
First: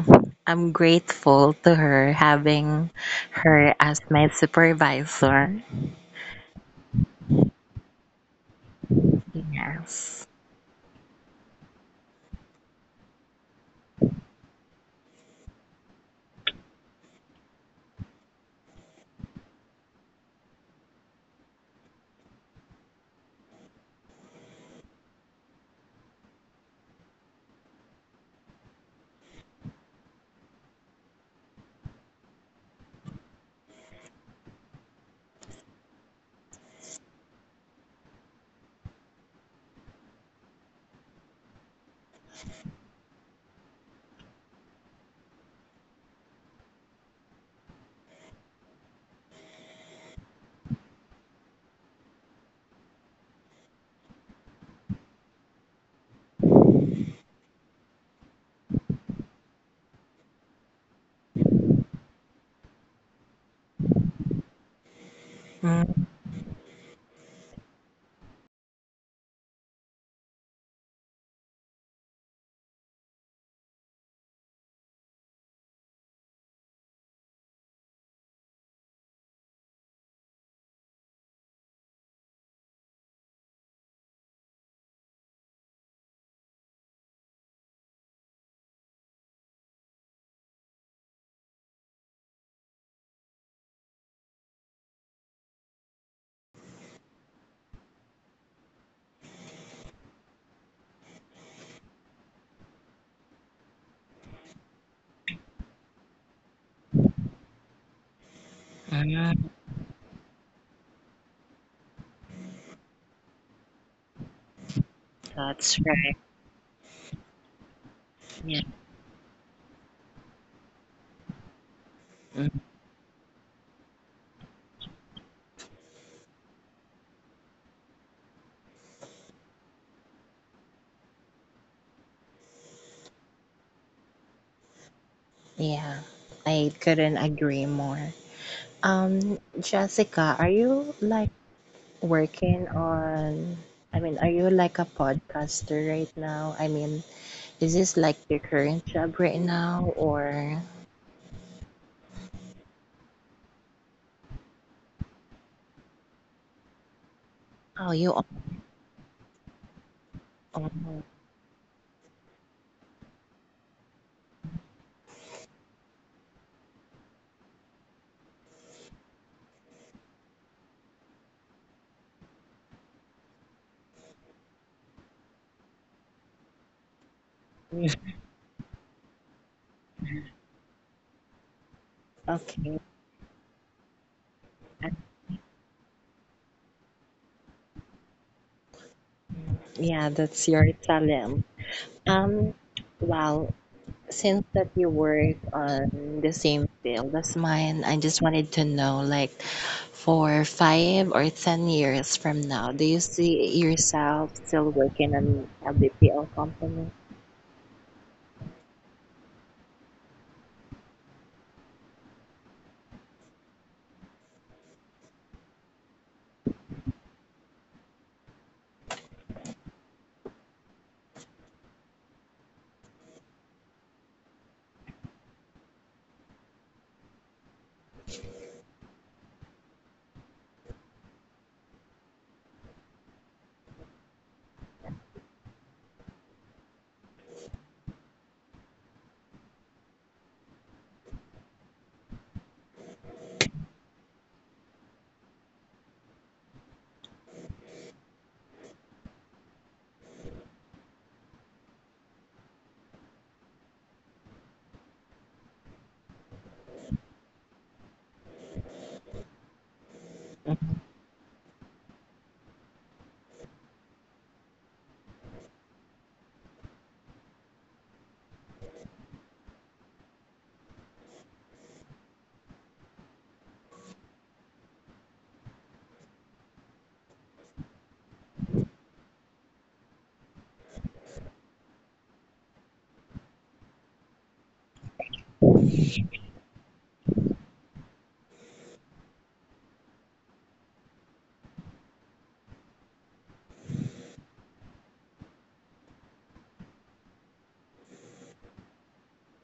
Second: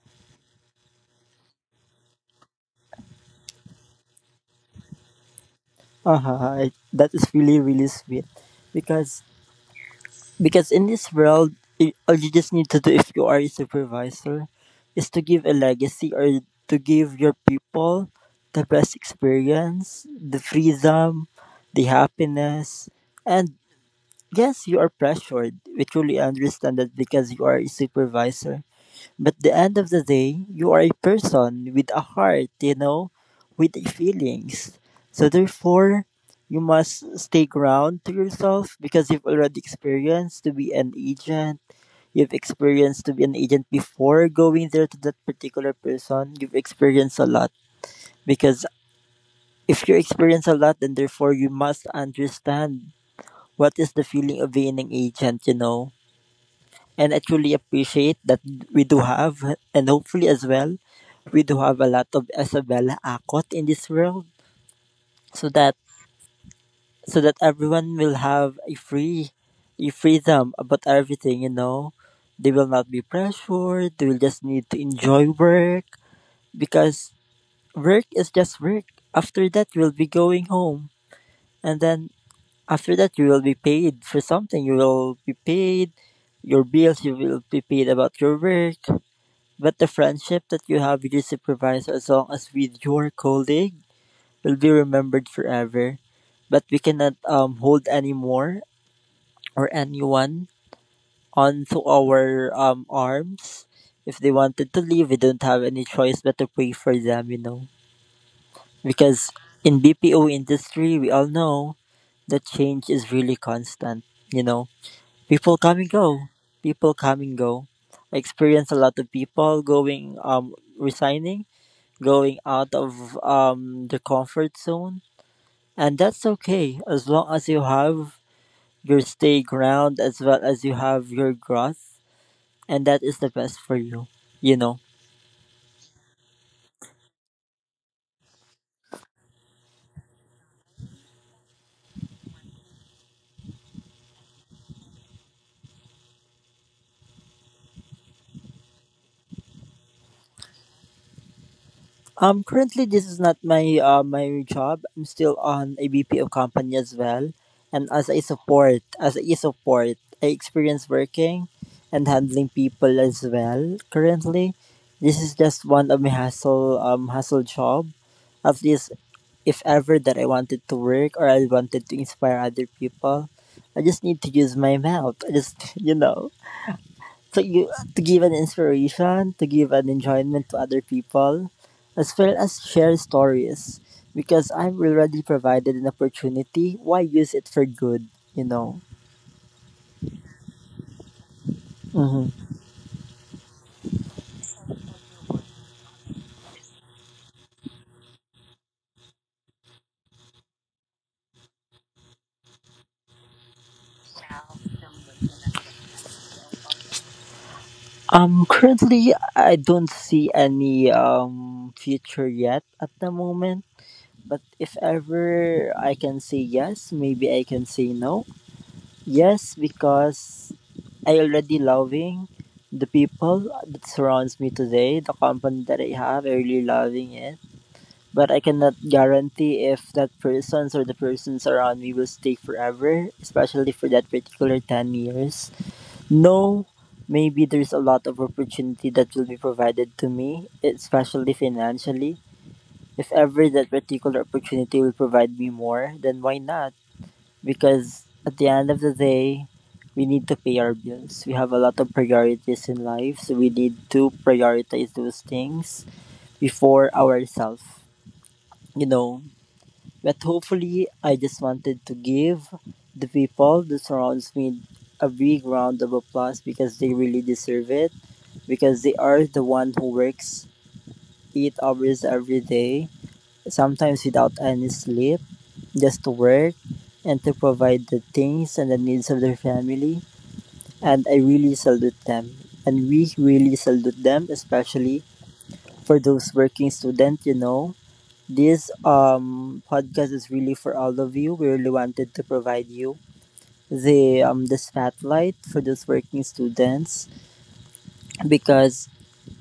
B: I'm grateful to her having her as my supervisor.
A: Uh-huh. That is really, really sweet. Because
B: Yes.
A: Because in this world, all you just need to do if you are a supervisor is to give a legacy, or to give your people the best experience, the freedom, the happiness. And yes, you are pressured. We truly understand that because you are a supervisor. But the end of the day, you are a person with a heart, you know, with feelings. So therefore, you must stay ground to yourself, because you've already experienced to be an agent. You've experienced to be an agent before going there to that particular person. You've experienced a lot, because if you experience a lot, then therefore you must understand what is the feeling of being an agent, you know. And I truly appreciate that we do have, and hopefully as well, we do have a lot of Isabella Akot in this world, so that
B: Mm-mm.
A: so that everyone will have a free, a freedom about everything. You know, they will not be pressured. They will just need to enjoy work, because work is just work. After that, you will be going home, and then after that, you will be paid for something. You will be paid your bills. You will be paid about your work. But the friendship that you have with your supervisor, as long as with your colleague, will be remembered forever. But we cannot hold anymore or anyone onto our arms. If they wanted to leave, we don't have any choice but to pray for them, you know. Because in BPO industry, we all know that change is really constant, you know. People
B: That's
A: come and
B: right.
A: go. People come and go. I
B: Yeah.
A: experience a lot of people going resigning, going
B: Mm.
A: out of the comfort zone, and that's okay as long as you have your stay ground, as well as you have your growth, and that is the best for you, you know.
B: Yeah, I couldn't agree more. Jessica, are you like working on, are you like a podcaster right now? I mean, is this like your current job right now or
A: Currently, this is not my my job. I'm still on a BPO company as well,
B: oh
A: and
B: you
A: as a
B: al-
A: support, as a support, I experience
B: almost.
A: working and handling people as well. Currently, this is just one of my hustle, hustle job. At least if ever that I wanted to work or I wanted to inspire other people, I just need to use my mouth. I just you know, to you, to give an inspiration, to give an enjoyment to other people, as well as
B: Okay.
A: share stories. Because I'm already provided an opportunity, why use it for good? You know.
B: Yeah, that's your talent.
A: Hmm.
B: Um, well, since that you work on the same field as mine, I just wanted to know like for 5 or 10 years from now, do you see yourself still working on a BPO company?
A: Currently, I don't see any future yet at the moment. But if ever I can say yes, maybe I can say no. Yes, because I already loving the people that surrounds me today, the company that I have, I really loving it. But I cannot guarantee if that persons or the persons around me will stay forever, especially for that particular 10 years. No, maybe there's a lot of opportunity that will be provided to me, especially financially. If ever that particular opportunity will provide me more, then why not? Because at the end of the day, we need to pay our bills. We have a lot of priorities in life, so we need to prioritize those things before ourselves, you know. But hopefully, I just wanted to give the people that surrounds me a big round of applause because they really deserve it, because they are the one who works 8 hours every day, sometimes without any sleep, just to work and to provide the things and the needs of their family. And I really salute them. And we really salute them, especially for those working students, you know. This podcast is really for all of you. We really wanted to provide you the the spotlight for those working students, because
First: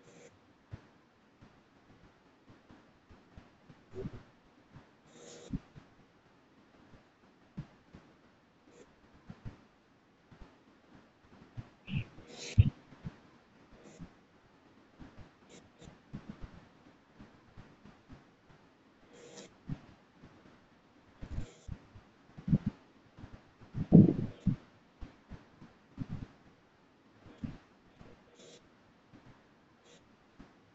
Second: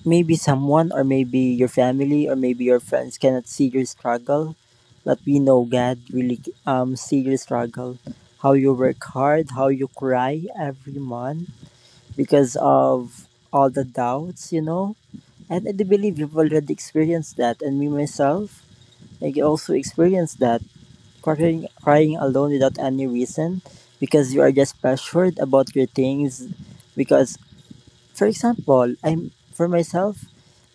A: maybe someone or maybe your family or maybe your friends cannot see your struggle. But we know God really see your struggle. How you work hard, how you cry every month because of all the doubts, you know. And I do believe you've already experienced that, and me myself, I also experienced that crying, crying alone without any reason, because you are just pressured about your things. Because, for example, I'm for myself,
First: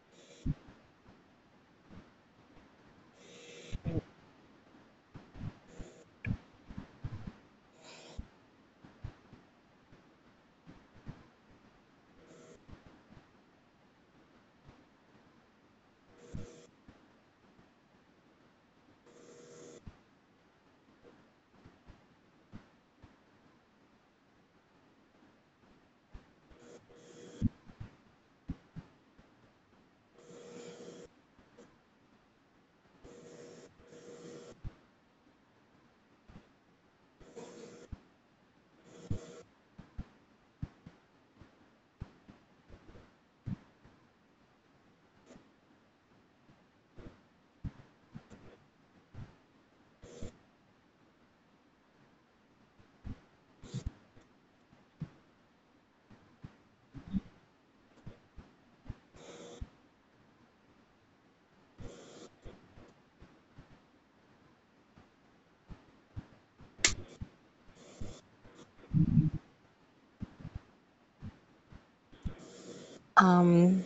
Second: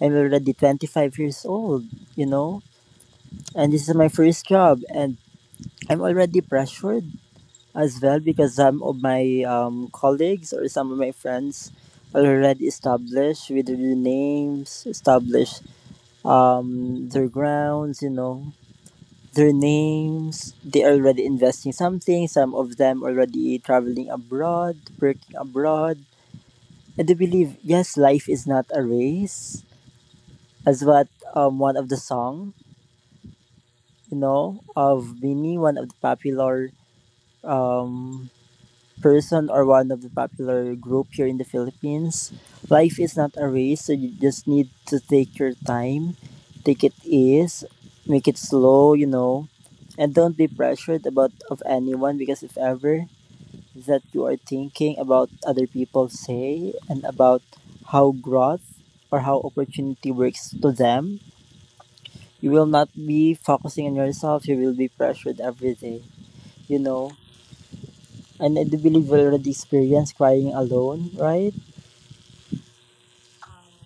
A: I'm already 25 years old, you know, and this is my first job, and I'm already pressured as well because some of my colleagues or some of my friends are already established with their names, established their grounds, you know, their names. They are already investing something. Some of them already traveling abroad, working abroad. And they believe, yes, life is not a race, as what one of the song, you know, of Bini, one of the popular um, person or one of the popular group here in the Philippines. Life is not a race, so you just need to take your time, take it ease, make it slow, you know, and don't be pressured about of anyone because if ever that you are thinking about other people say and about how growth or how opportunity works to them, you will not be focusing on yourself. You will be pressured every day, you know. And I do believe we already experienced crying alone, right?
B: Um,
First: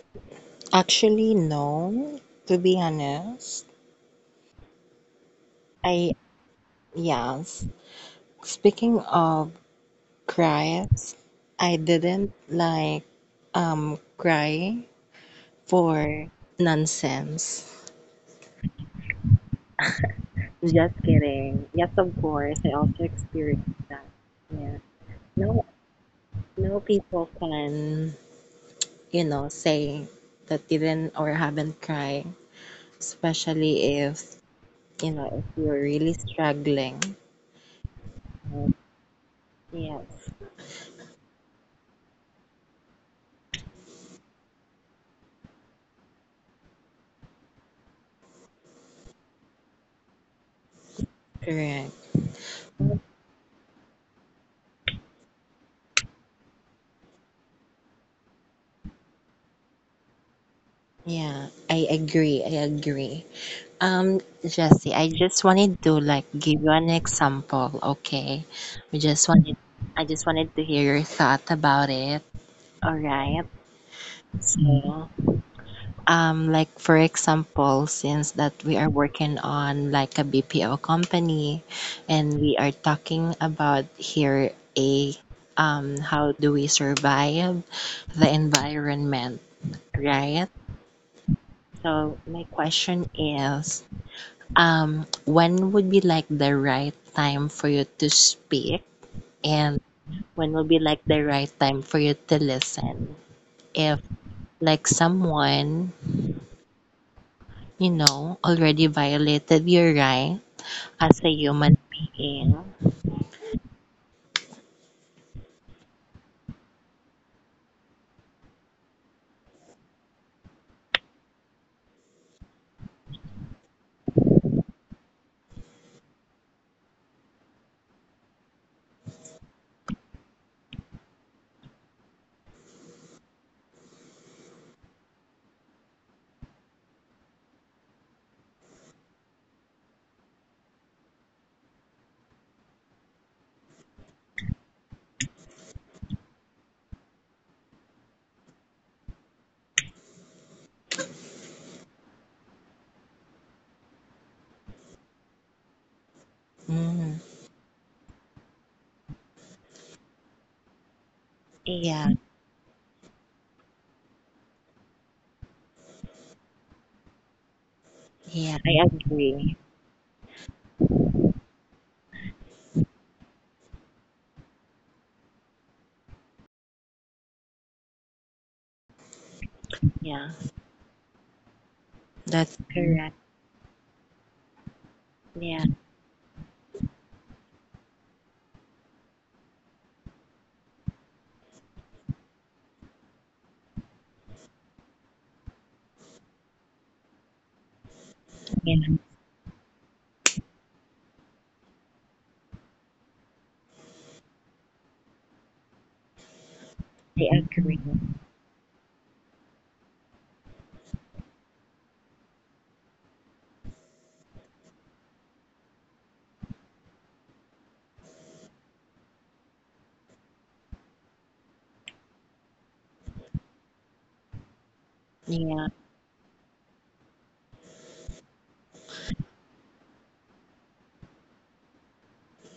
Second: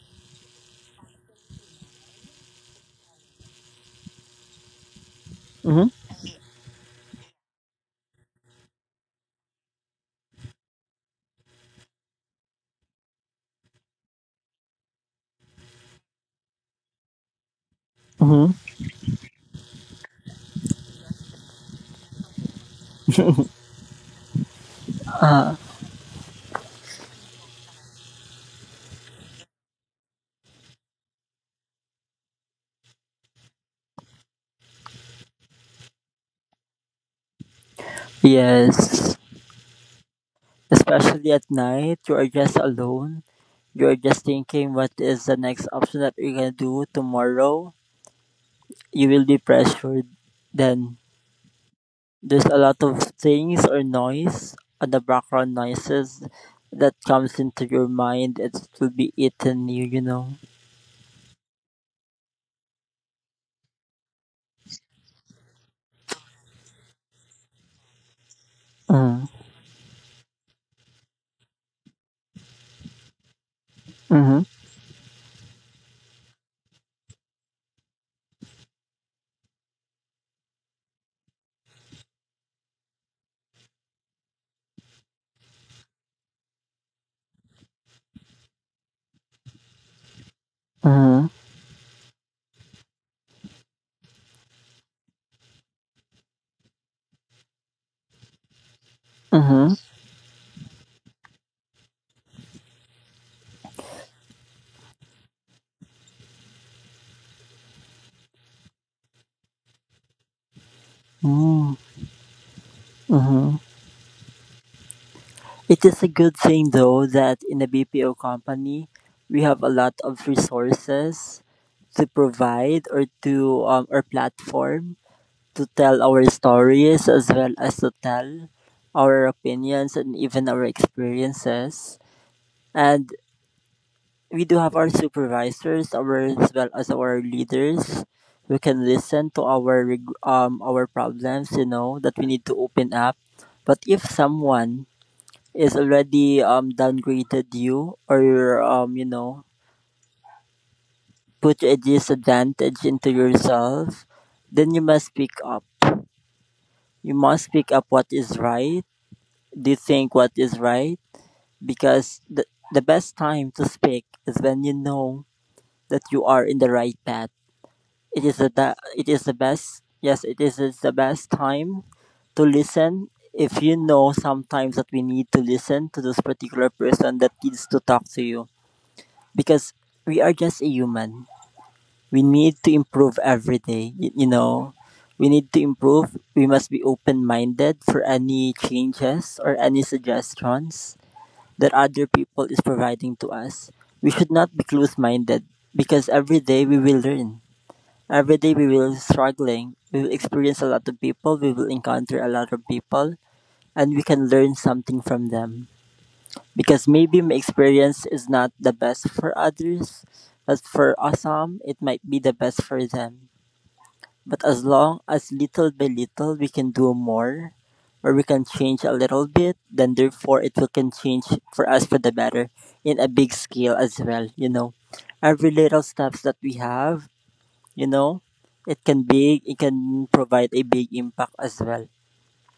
B: actually, no. To be honest,
A: Mm-hmm.
B: I, yes. Speaking of cries, I didn't like cry for nonsense.
A: Mm-hmm.
B: Just kidding. Yes, of course, I also experienced that. Yeah.
A: Uh,
B: No, no people can, you know, say that didn't or haven't cried, especially if, you know, if you're really struggling.
A: yes.
B: Yes,
A: Especially at night, you are just alone. You are just thinking what is the next option that you're gonna do tomorrow. You will be pressured. Then
B: correct.
A: there's a lot of things or noise on the background noises that comes into your mind. It will be eating you, you know.
B: Yeah, I agree. I agree. Um, Jesse, I just wanted to like give you an example, okay? We just
A: Mm-hmm.
B: wanted, I just wanted to hear your thought about it. All right.
A: Mm-hmm.
B: Mm. So, like for example, since that we are working on like a BPO company and we are talking about here a how do we survive the environment, right?
A: Mm-hmm.
B: So my question is, when would be like the right time for you to speak and when would be like the right time for you to listen? If like someone, you know, already violated your right as a
A: Mm-hmm.
B: human being.
A: Mm-hmm. It is a good thing though that in a BPO company we have a lot of resources to provide or to our platform to tell our stories as well as to tell our opinions and even our experiences. And we do have our supervisors, our as well as our leaders who can listen to our our problems, you know, that we need to open up. But if someone is already downgraded you or you know put a disadvantage into yourself, then you must speak up, you
B: Mm,
A: must speak up what is right, do you think what is right,
B: yeah,
A: because the best time to speak is when you know that you are in the right path. It is the
B: yeah,
A: the-
B: I
A: it is the
B: agree.
A: best. Yes, it is the best time to listen if you know sometimes that we need to listen to this particular person that needs to talk to you, because we
B: Yeah,
A: are just a human. We
B: that's
A: need to
B: mm, correct.
A: improve every day. You know, we need to
B: Yeah,
A: improve. We must be open minded for any changes or any suggestions that other people is providing to us. We should not be close minded because every day we will learn. Every day we
B: yeah,
A: will struggling. We will experience a lot of people. We will encounter a lot of people, and we can learn something from them. Because maybe my
B: I agree.
A: experience is not the best for others, but for some it might be the best for them. But as long as little by little we can do more, or we can change a little bit, then therefore it will can change for us for the better in a big scale as well, you know. Every
B: Yeah,
A: little steps that we have, you know, it can be it can provide a big impact as well.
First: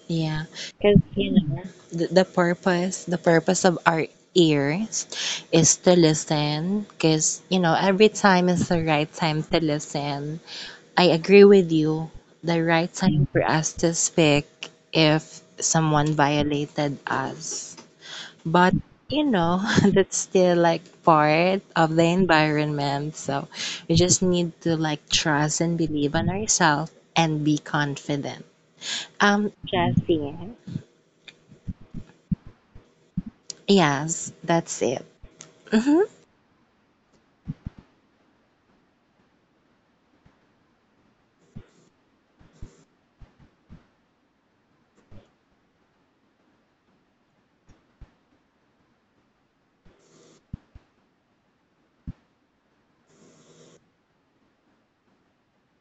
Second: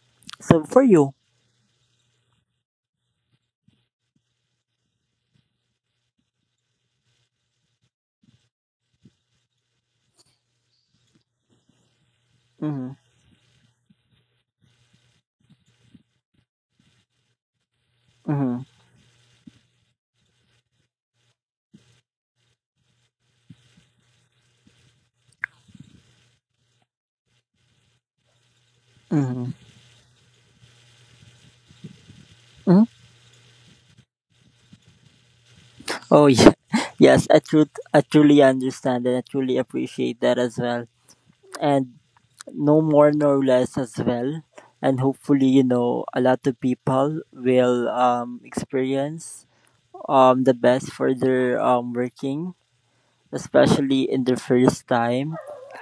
B: yeah.
A: So for
B: Because,
A: you.
B: you know, the purpose, the purpose of our ears is to listen, because you know every time is the right time to listen. I agree with you. The right
A: Mm-hmm.
B: time for us to speak if someone violated us.
A: Mm-hmm.
B: But you know that's still like part of the environment, so we just need to like trust and believe on ourselves and be confident,
A: Mm-hmm.
B: Jesse.
A: Mm-hmm.
B: Yes, that's it. Hmm.
A: Oh yeah, yes, I truly understand and I truly appreciate that as well. And no more no less as well. And hopefully, you know, a lot of people will experience the best for their working, especially in their first time.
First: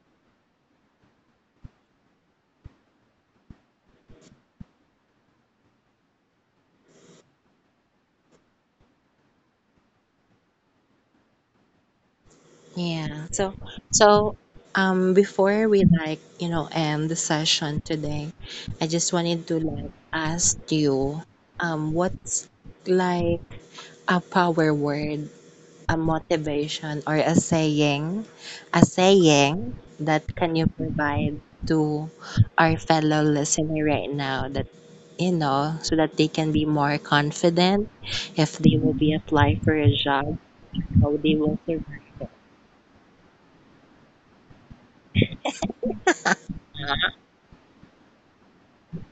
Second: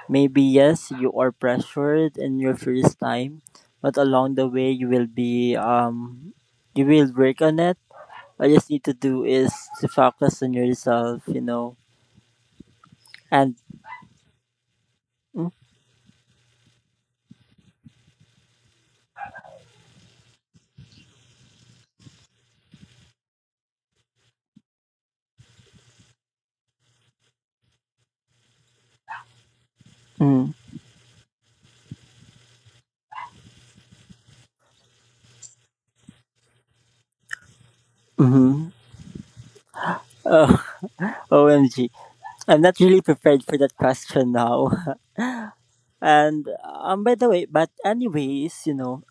A: Maybe yes, you are pressured in your first time, but along the way you will be you will work on it. All you just need to do is to focus on yourself, you know,
B: Yeah, so
A: and
B: so
A: Mm.
B: before we like you know end the session today, I just wanted to like ask you what's like a power word, a motivation or a saying that can you provide to our fellow listener right now, that you know, so that they can be more confident if
A: Hmm.
B: they will be apply for a job,
A: Oh,
B: how they will
A: OMG.
B: survive.
A: I'm not really prepared for that question now. And by the way, but anyways, you know,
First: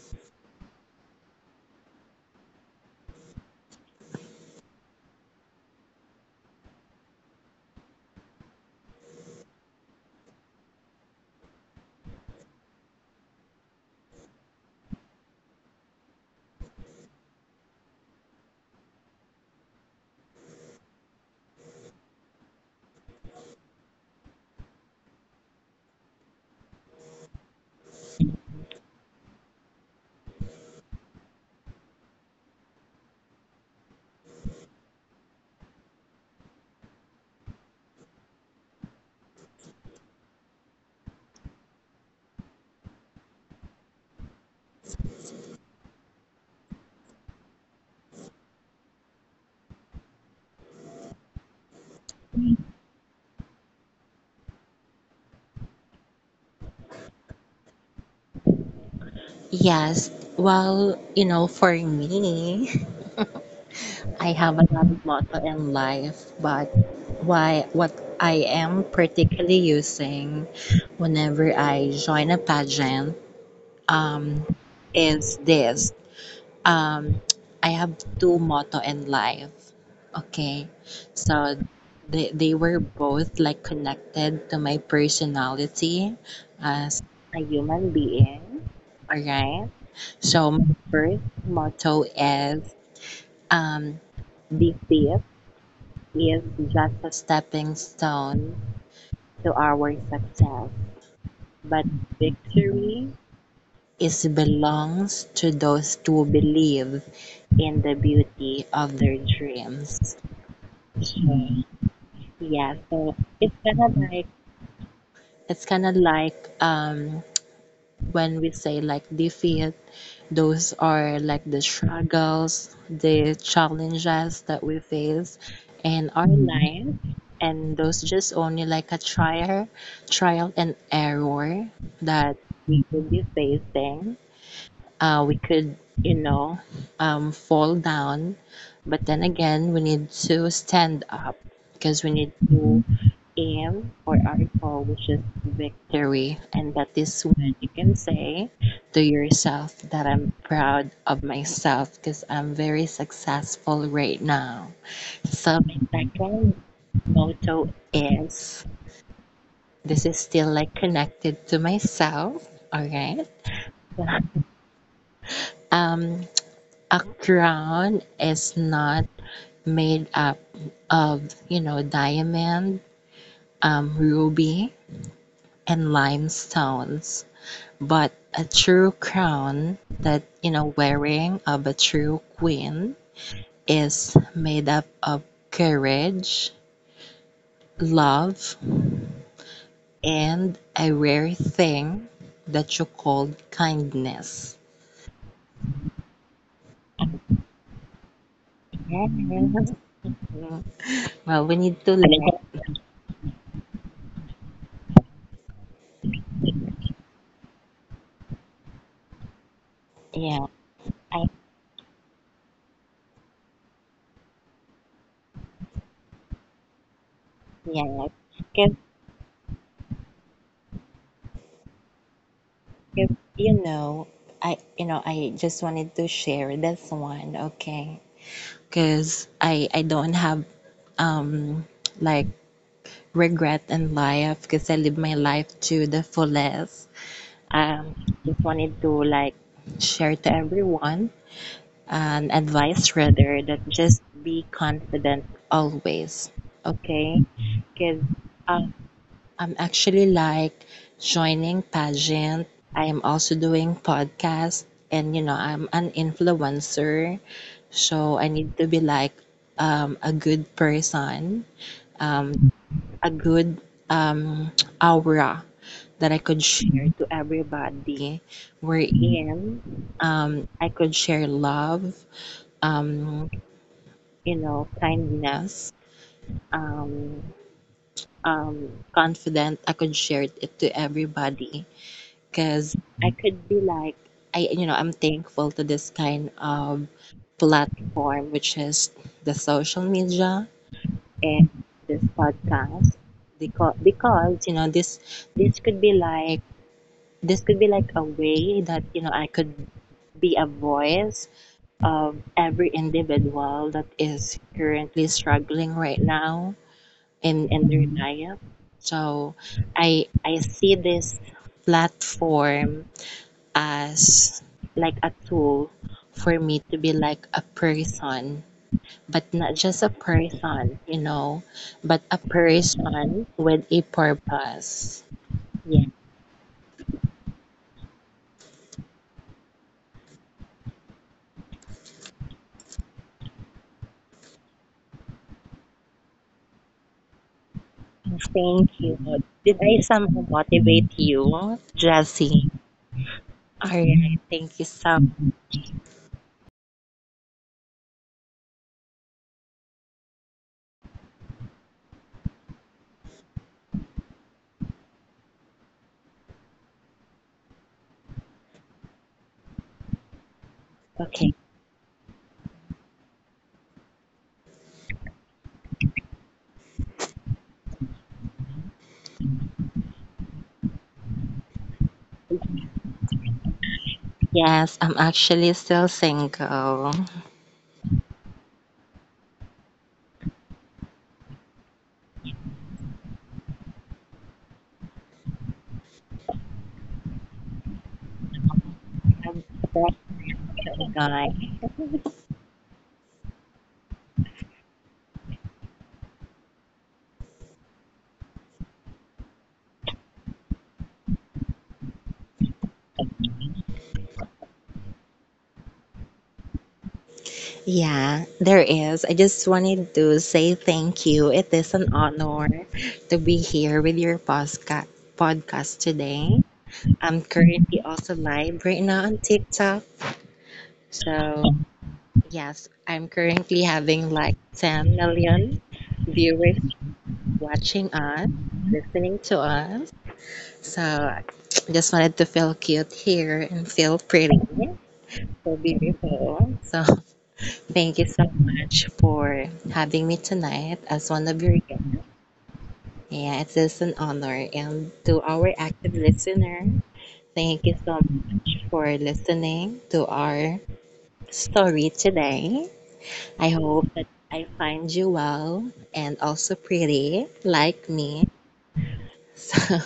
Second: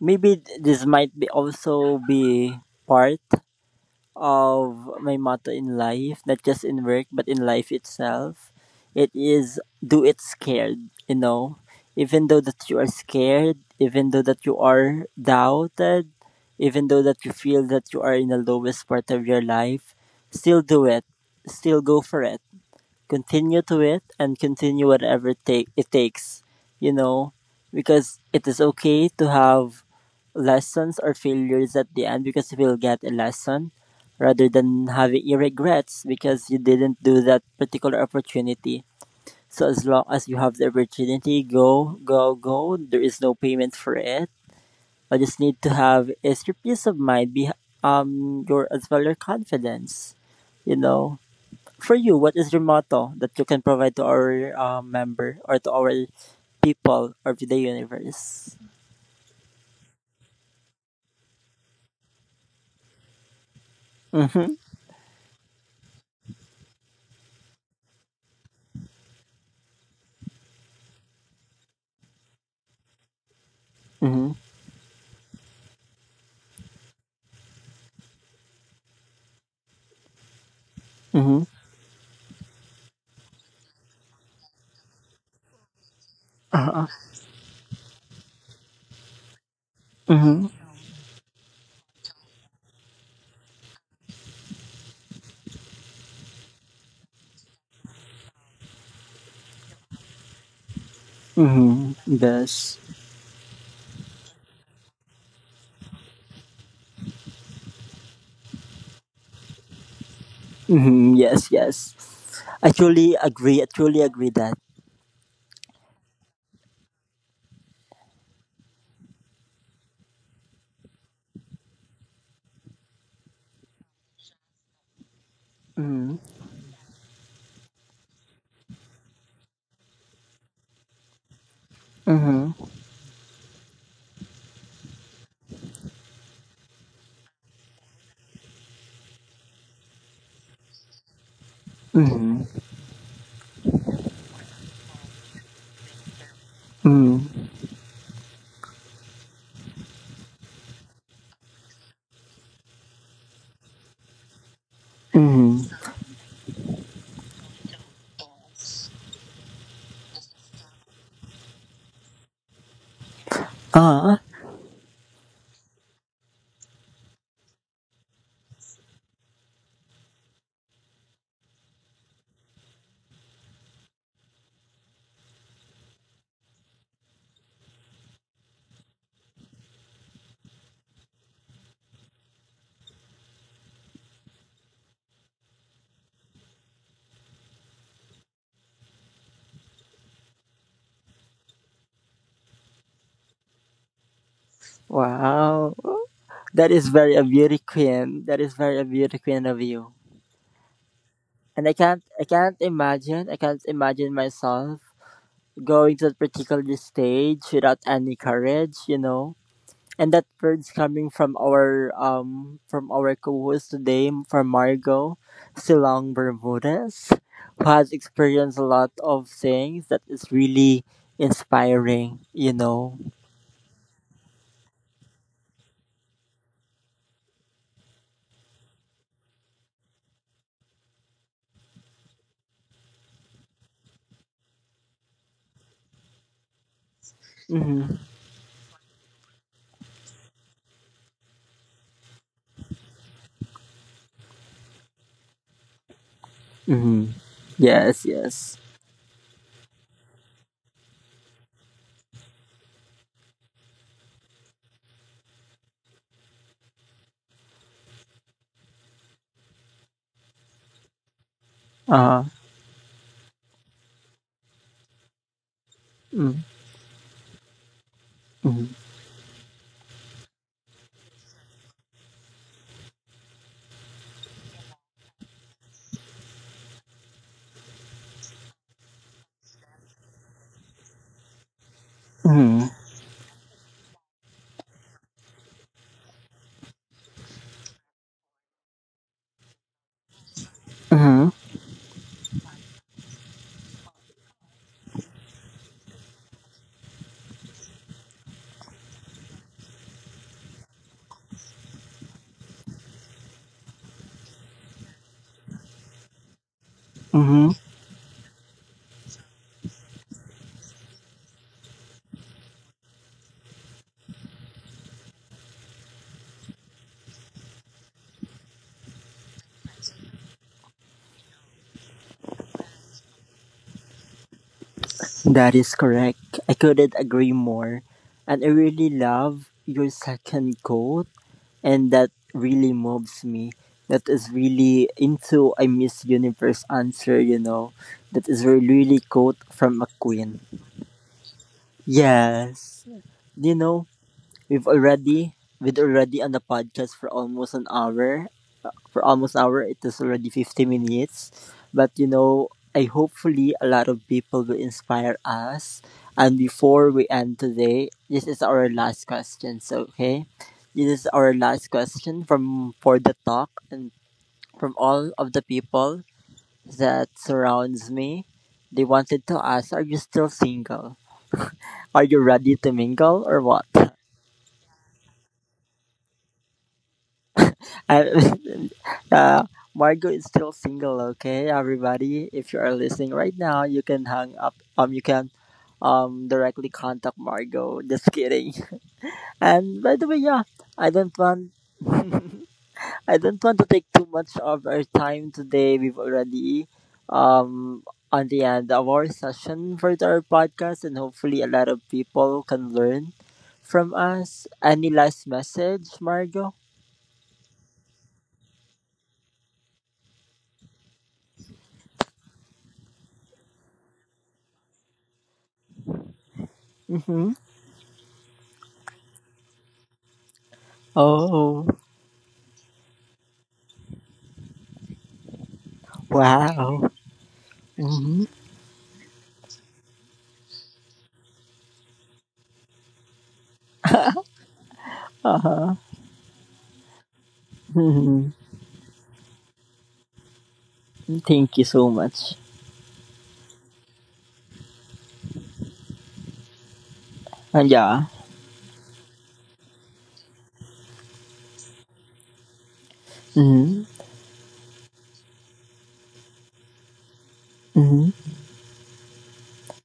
A: maybe this might be also be part of my motto in life, not just in work, but in life itself. It is do it scared, you know. Even though that you are scared, even though that you are doubted, even though that you feel that you are in the lowest part of your life, still do it. Still go for it. Continue to it and continue whatever takes, you know, because it is okay to have lessons are failures at the end because you will get a lesson rather than having your regrets because you didn't do that particular opportunity. So as long as you have the opportunity, go, go, go. There is no payment for it. All you just need to have is your peace of mind, be your as well your confidence. You know, for you, what is your motto that you can provide to our member or to our people or to the universe?
B: Yes, well you know for me I
A: Mm-hmm.
B: have a lot of motto in life, but why what I am particularly using whenever I join a pageant,
A: Mm-hmm.
B: um, is this, um, I have two motto in life. Okay,
A: Mm-hmm.
B: so they were both like connected to my personality
A: Uh-huh.
B: as a human being. All right,
A: Mm-hmm.
B: so my first motto is, um, defeat is just a stepping stone to our success, but
A: Hmm. Yes.
B: victory is belongs to those who believe in the beauty of their dreams.
A: Hmm. Yes.
B: Mm.
A: Yes. I
B: Yeah, so
A: truly
B: it's
A: agree. I
B: kind of
A: truly
B: like
A: agree that.
B: it's kind of like when we say like defeat, those are like the struggles, the challenges that we face in
A: Mm-hmm.
B: our Mm. life, and those just only like a trial and error that
A: Mm-hmm.
B: we will be facing. We could, you know, fall down. But then again, we need to stand up because we need
A: Mm-hmm.
B: to aim for our goal, which is victory. And that is
A: Mm-hmm.
B: when you can say to yourself that I'm proud of myself because I'm very successful right now. So,
A: Mm-hmm.
B: my second motto is, this is still like connected to myself. All right.
A: Ah.
B: Um, a crown is not made up of, you know, diamond, ruby, and limestones, but a true crown that, you know, wearing of a true queen is made up of courage, love, and a rare thing that you call kindness.
A: Wow. That is very a beauty queen. That is very a
B: Yes.
A: beauty queen of
B: Mm,
A: you.
B: well, we
A: And I
B: need to
A: can't. I can't
B: learn.
A: imagine. I can't imagine myself going to that particular stage without any courage. You know. And that
B: Yeah,
A: word's coming
B: I,
A: from our co-host today, from Margot Silang Bermudez, who has
B: yeah.
A: experienced a
B: Because
A: lot of things that is really inspiring. You know.
B: You know, I just wanted to share this one, okay? Because I don't have um like regret in life because I live my life to the fullest. Um,
A: Mm-hmm.
B: just wanted to like share to everyone an advice rather that just be confident always,
A: Mm-hmm.
B: okay? Because
A: Yes. Yes.
B: I'm actually like joining pageant. I am also doing podcast, and you know, I'm an influencer. So I need to be like a good person,
A: Uh.
B: a good um, aura that I
A: Mm-hmm.
B: could share to everybody. Wherein I could share love, um, you know, kindness, um, confident. I could share it to everybody,
A: Mm-hmm.
B: because I could be like, you know, I'm thankful to this kind of platform, which is the social media
A: Mm-hmm.
B: and this podcast, because you know, this could be like a way that you know I could be a voice of every individual that is currently struggling right now in
A: Mm-hmm.
B: their life. So I see this platform as like a tool for me to be like a person, but not just a person, you know, but a person with a purpose.
A: That is
B: Yeah.
A: correct. I couldn't agree more, and I really love your second quote, and that really moves me. That is really into a Miss Universe answer, you know. That is a
B: Thank
A: really
B: you.
A: quote
B: Did I
A: from a
B: somehow
A: queen.
B: motivate you, Jessie?
A: Yes, you
B: All
A: know,
B: right. Thank you
A: we've
B: so
A: already
B: much.
A: we've already on the podcast for almost an hour, for almost hour. It is already 50 minutes. But you know, I hopefully a lot of people will inspire us. And before we end today, this is our last question. So, okay, this is
B: Okay.
A: our last question from For the Talk and from all of the people that surrounds me. They wanted to ask, are you still single? Are you ready to mingle or what?
B: Yes, I'm actually still single.
A: I, uh, Margot is still single. Okay, everybody, if you are listening right now, you can hang up. You can directly contact Margot. Just kidding.
B: I'm
A: And by the way, yeah, I
B: a
A: don't want,
B: guy.
A: I don't want to take too much of our time today. We've already um on the end of our session for our podcast, and hopefully a lot of people can learn from us. Any last message, Margot?
B: Yeah, there is. I just wanted to say thank you. It is an honor to be here with your podcast today. I'm
A: Mm-hmm.
B: currently also live right now on TikTok. So,
A: Oh
B: yes, I'm currently having like 10 million viewers
A: wow.
B: watching
A: Mm-hmm.
B: us, listening to us. So, I just wanted to feel cute here and feel pretty. So
A: Uh-huh.
B: beautiful. So, thank you so
A: Mm-hmm.
B: much for having me tonight as one of
A: Thank
B: your
A: you
B: guests.
A: so much.
B: Yeah, it is an honor. And to our active listener, thank you so
A: Yeah.
B: much for listening to our story today. I
A: Mm-hmm.
B: hope that I find you well and also pretty like
A: Mm-hmm.
B: me. So,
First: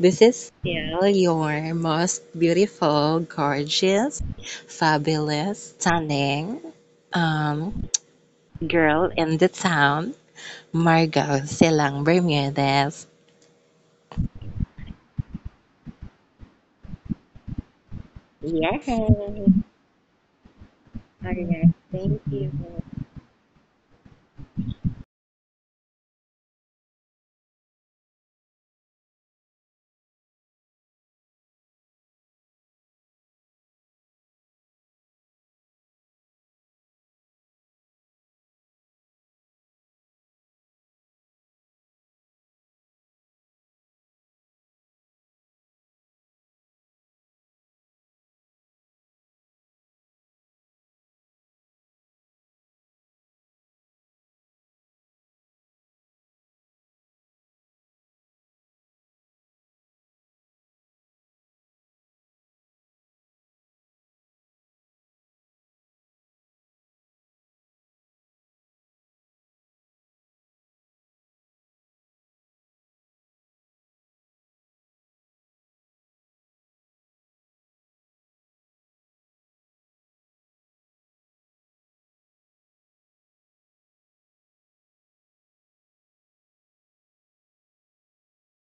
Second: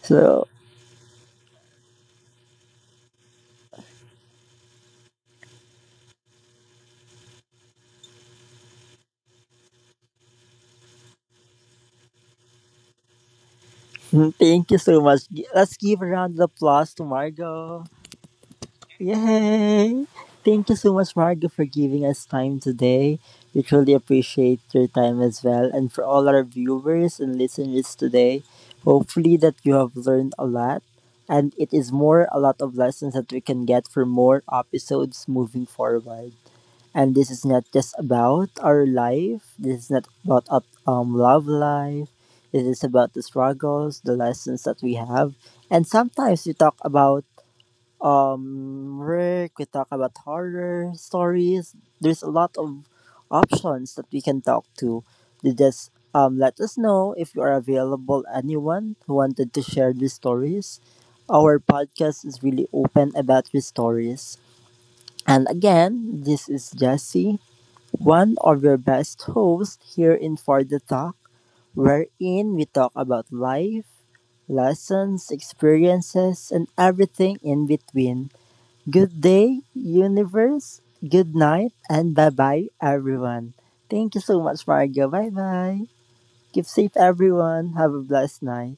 B: this
A: So,
B: is still your most beautiful, gorgeous, fabulous, stunning um, girl in the town. Margot Silang Bermudez.
A: mm, thank you so much. Let's give a round of applause to Margot.
B: Yes.
A: Yay! Thank you so much, Margot, for
B: Okay.
A: giving
B: Thank
A: us
B: you.
A: time today. We truly appreciate your time as well. And for all our viewers and listeners today, hopefully that you have learned a lot. And it is more a lot of lessons that we can get for more episodes moving forward. And this is not just about our life. This is not about love life. It is about the struggles, the lessons that we have, and sometimes we talk about work. We talk about horror stories. There's a lot of options that we can talk to. They just let us know if you are available. Anyone who wanted to share these stories, our podcast is really open about these stories. And again, this is Jesse, one of your best hosts here in For the Talk, wherein we talk about life, lessons, experiences, and everything in between. Good day, universe. Good night, and bye bye, everyone. Thank you so much, Margo. Bye bye. Keep safe, everyone. Have a blessed night.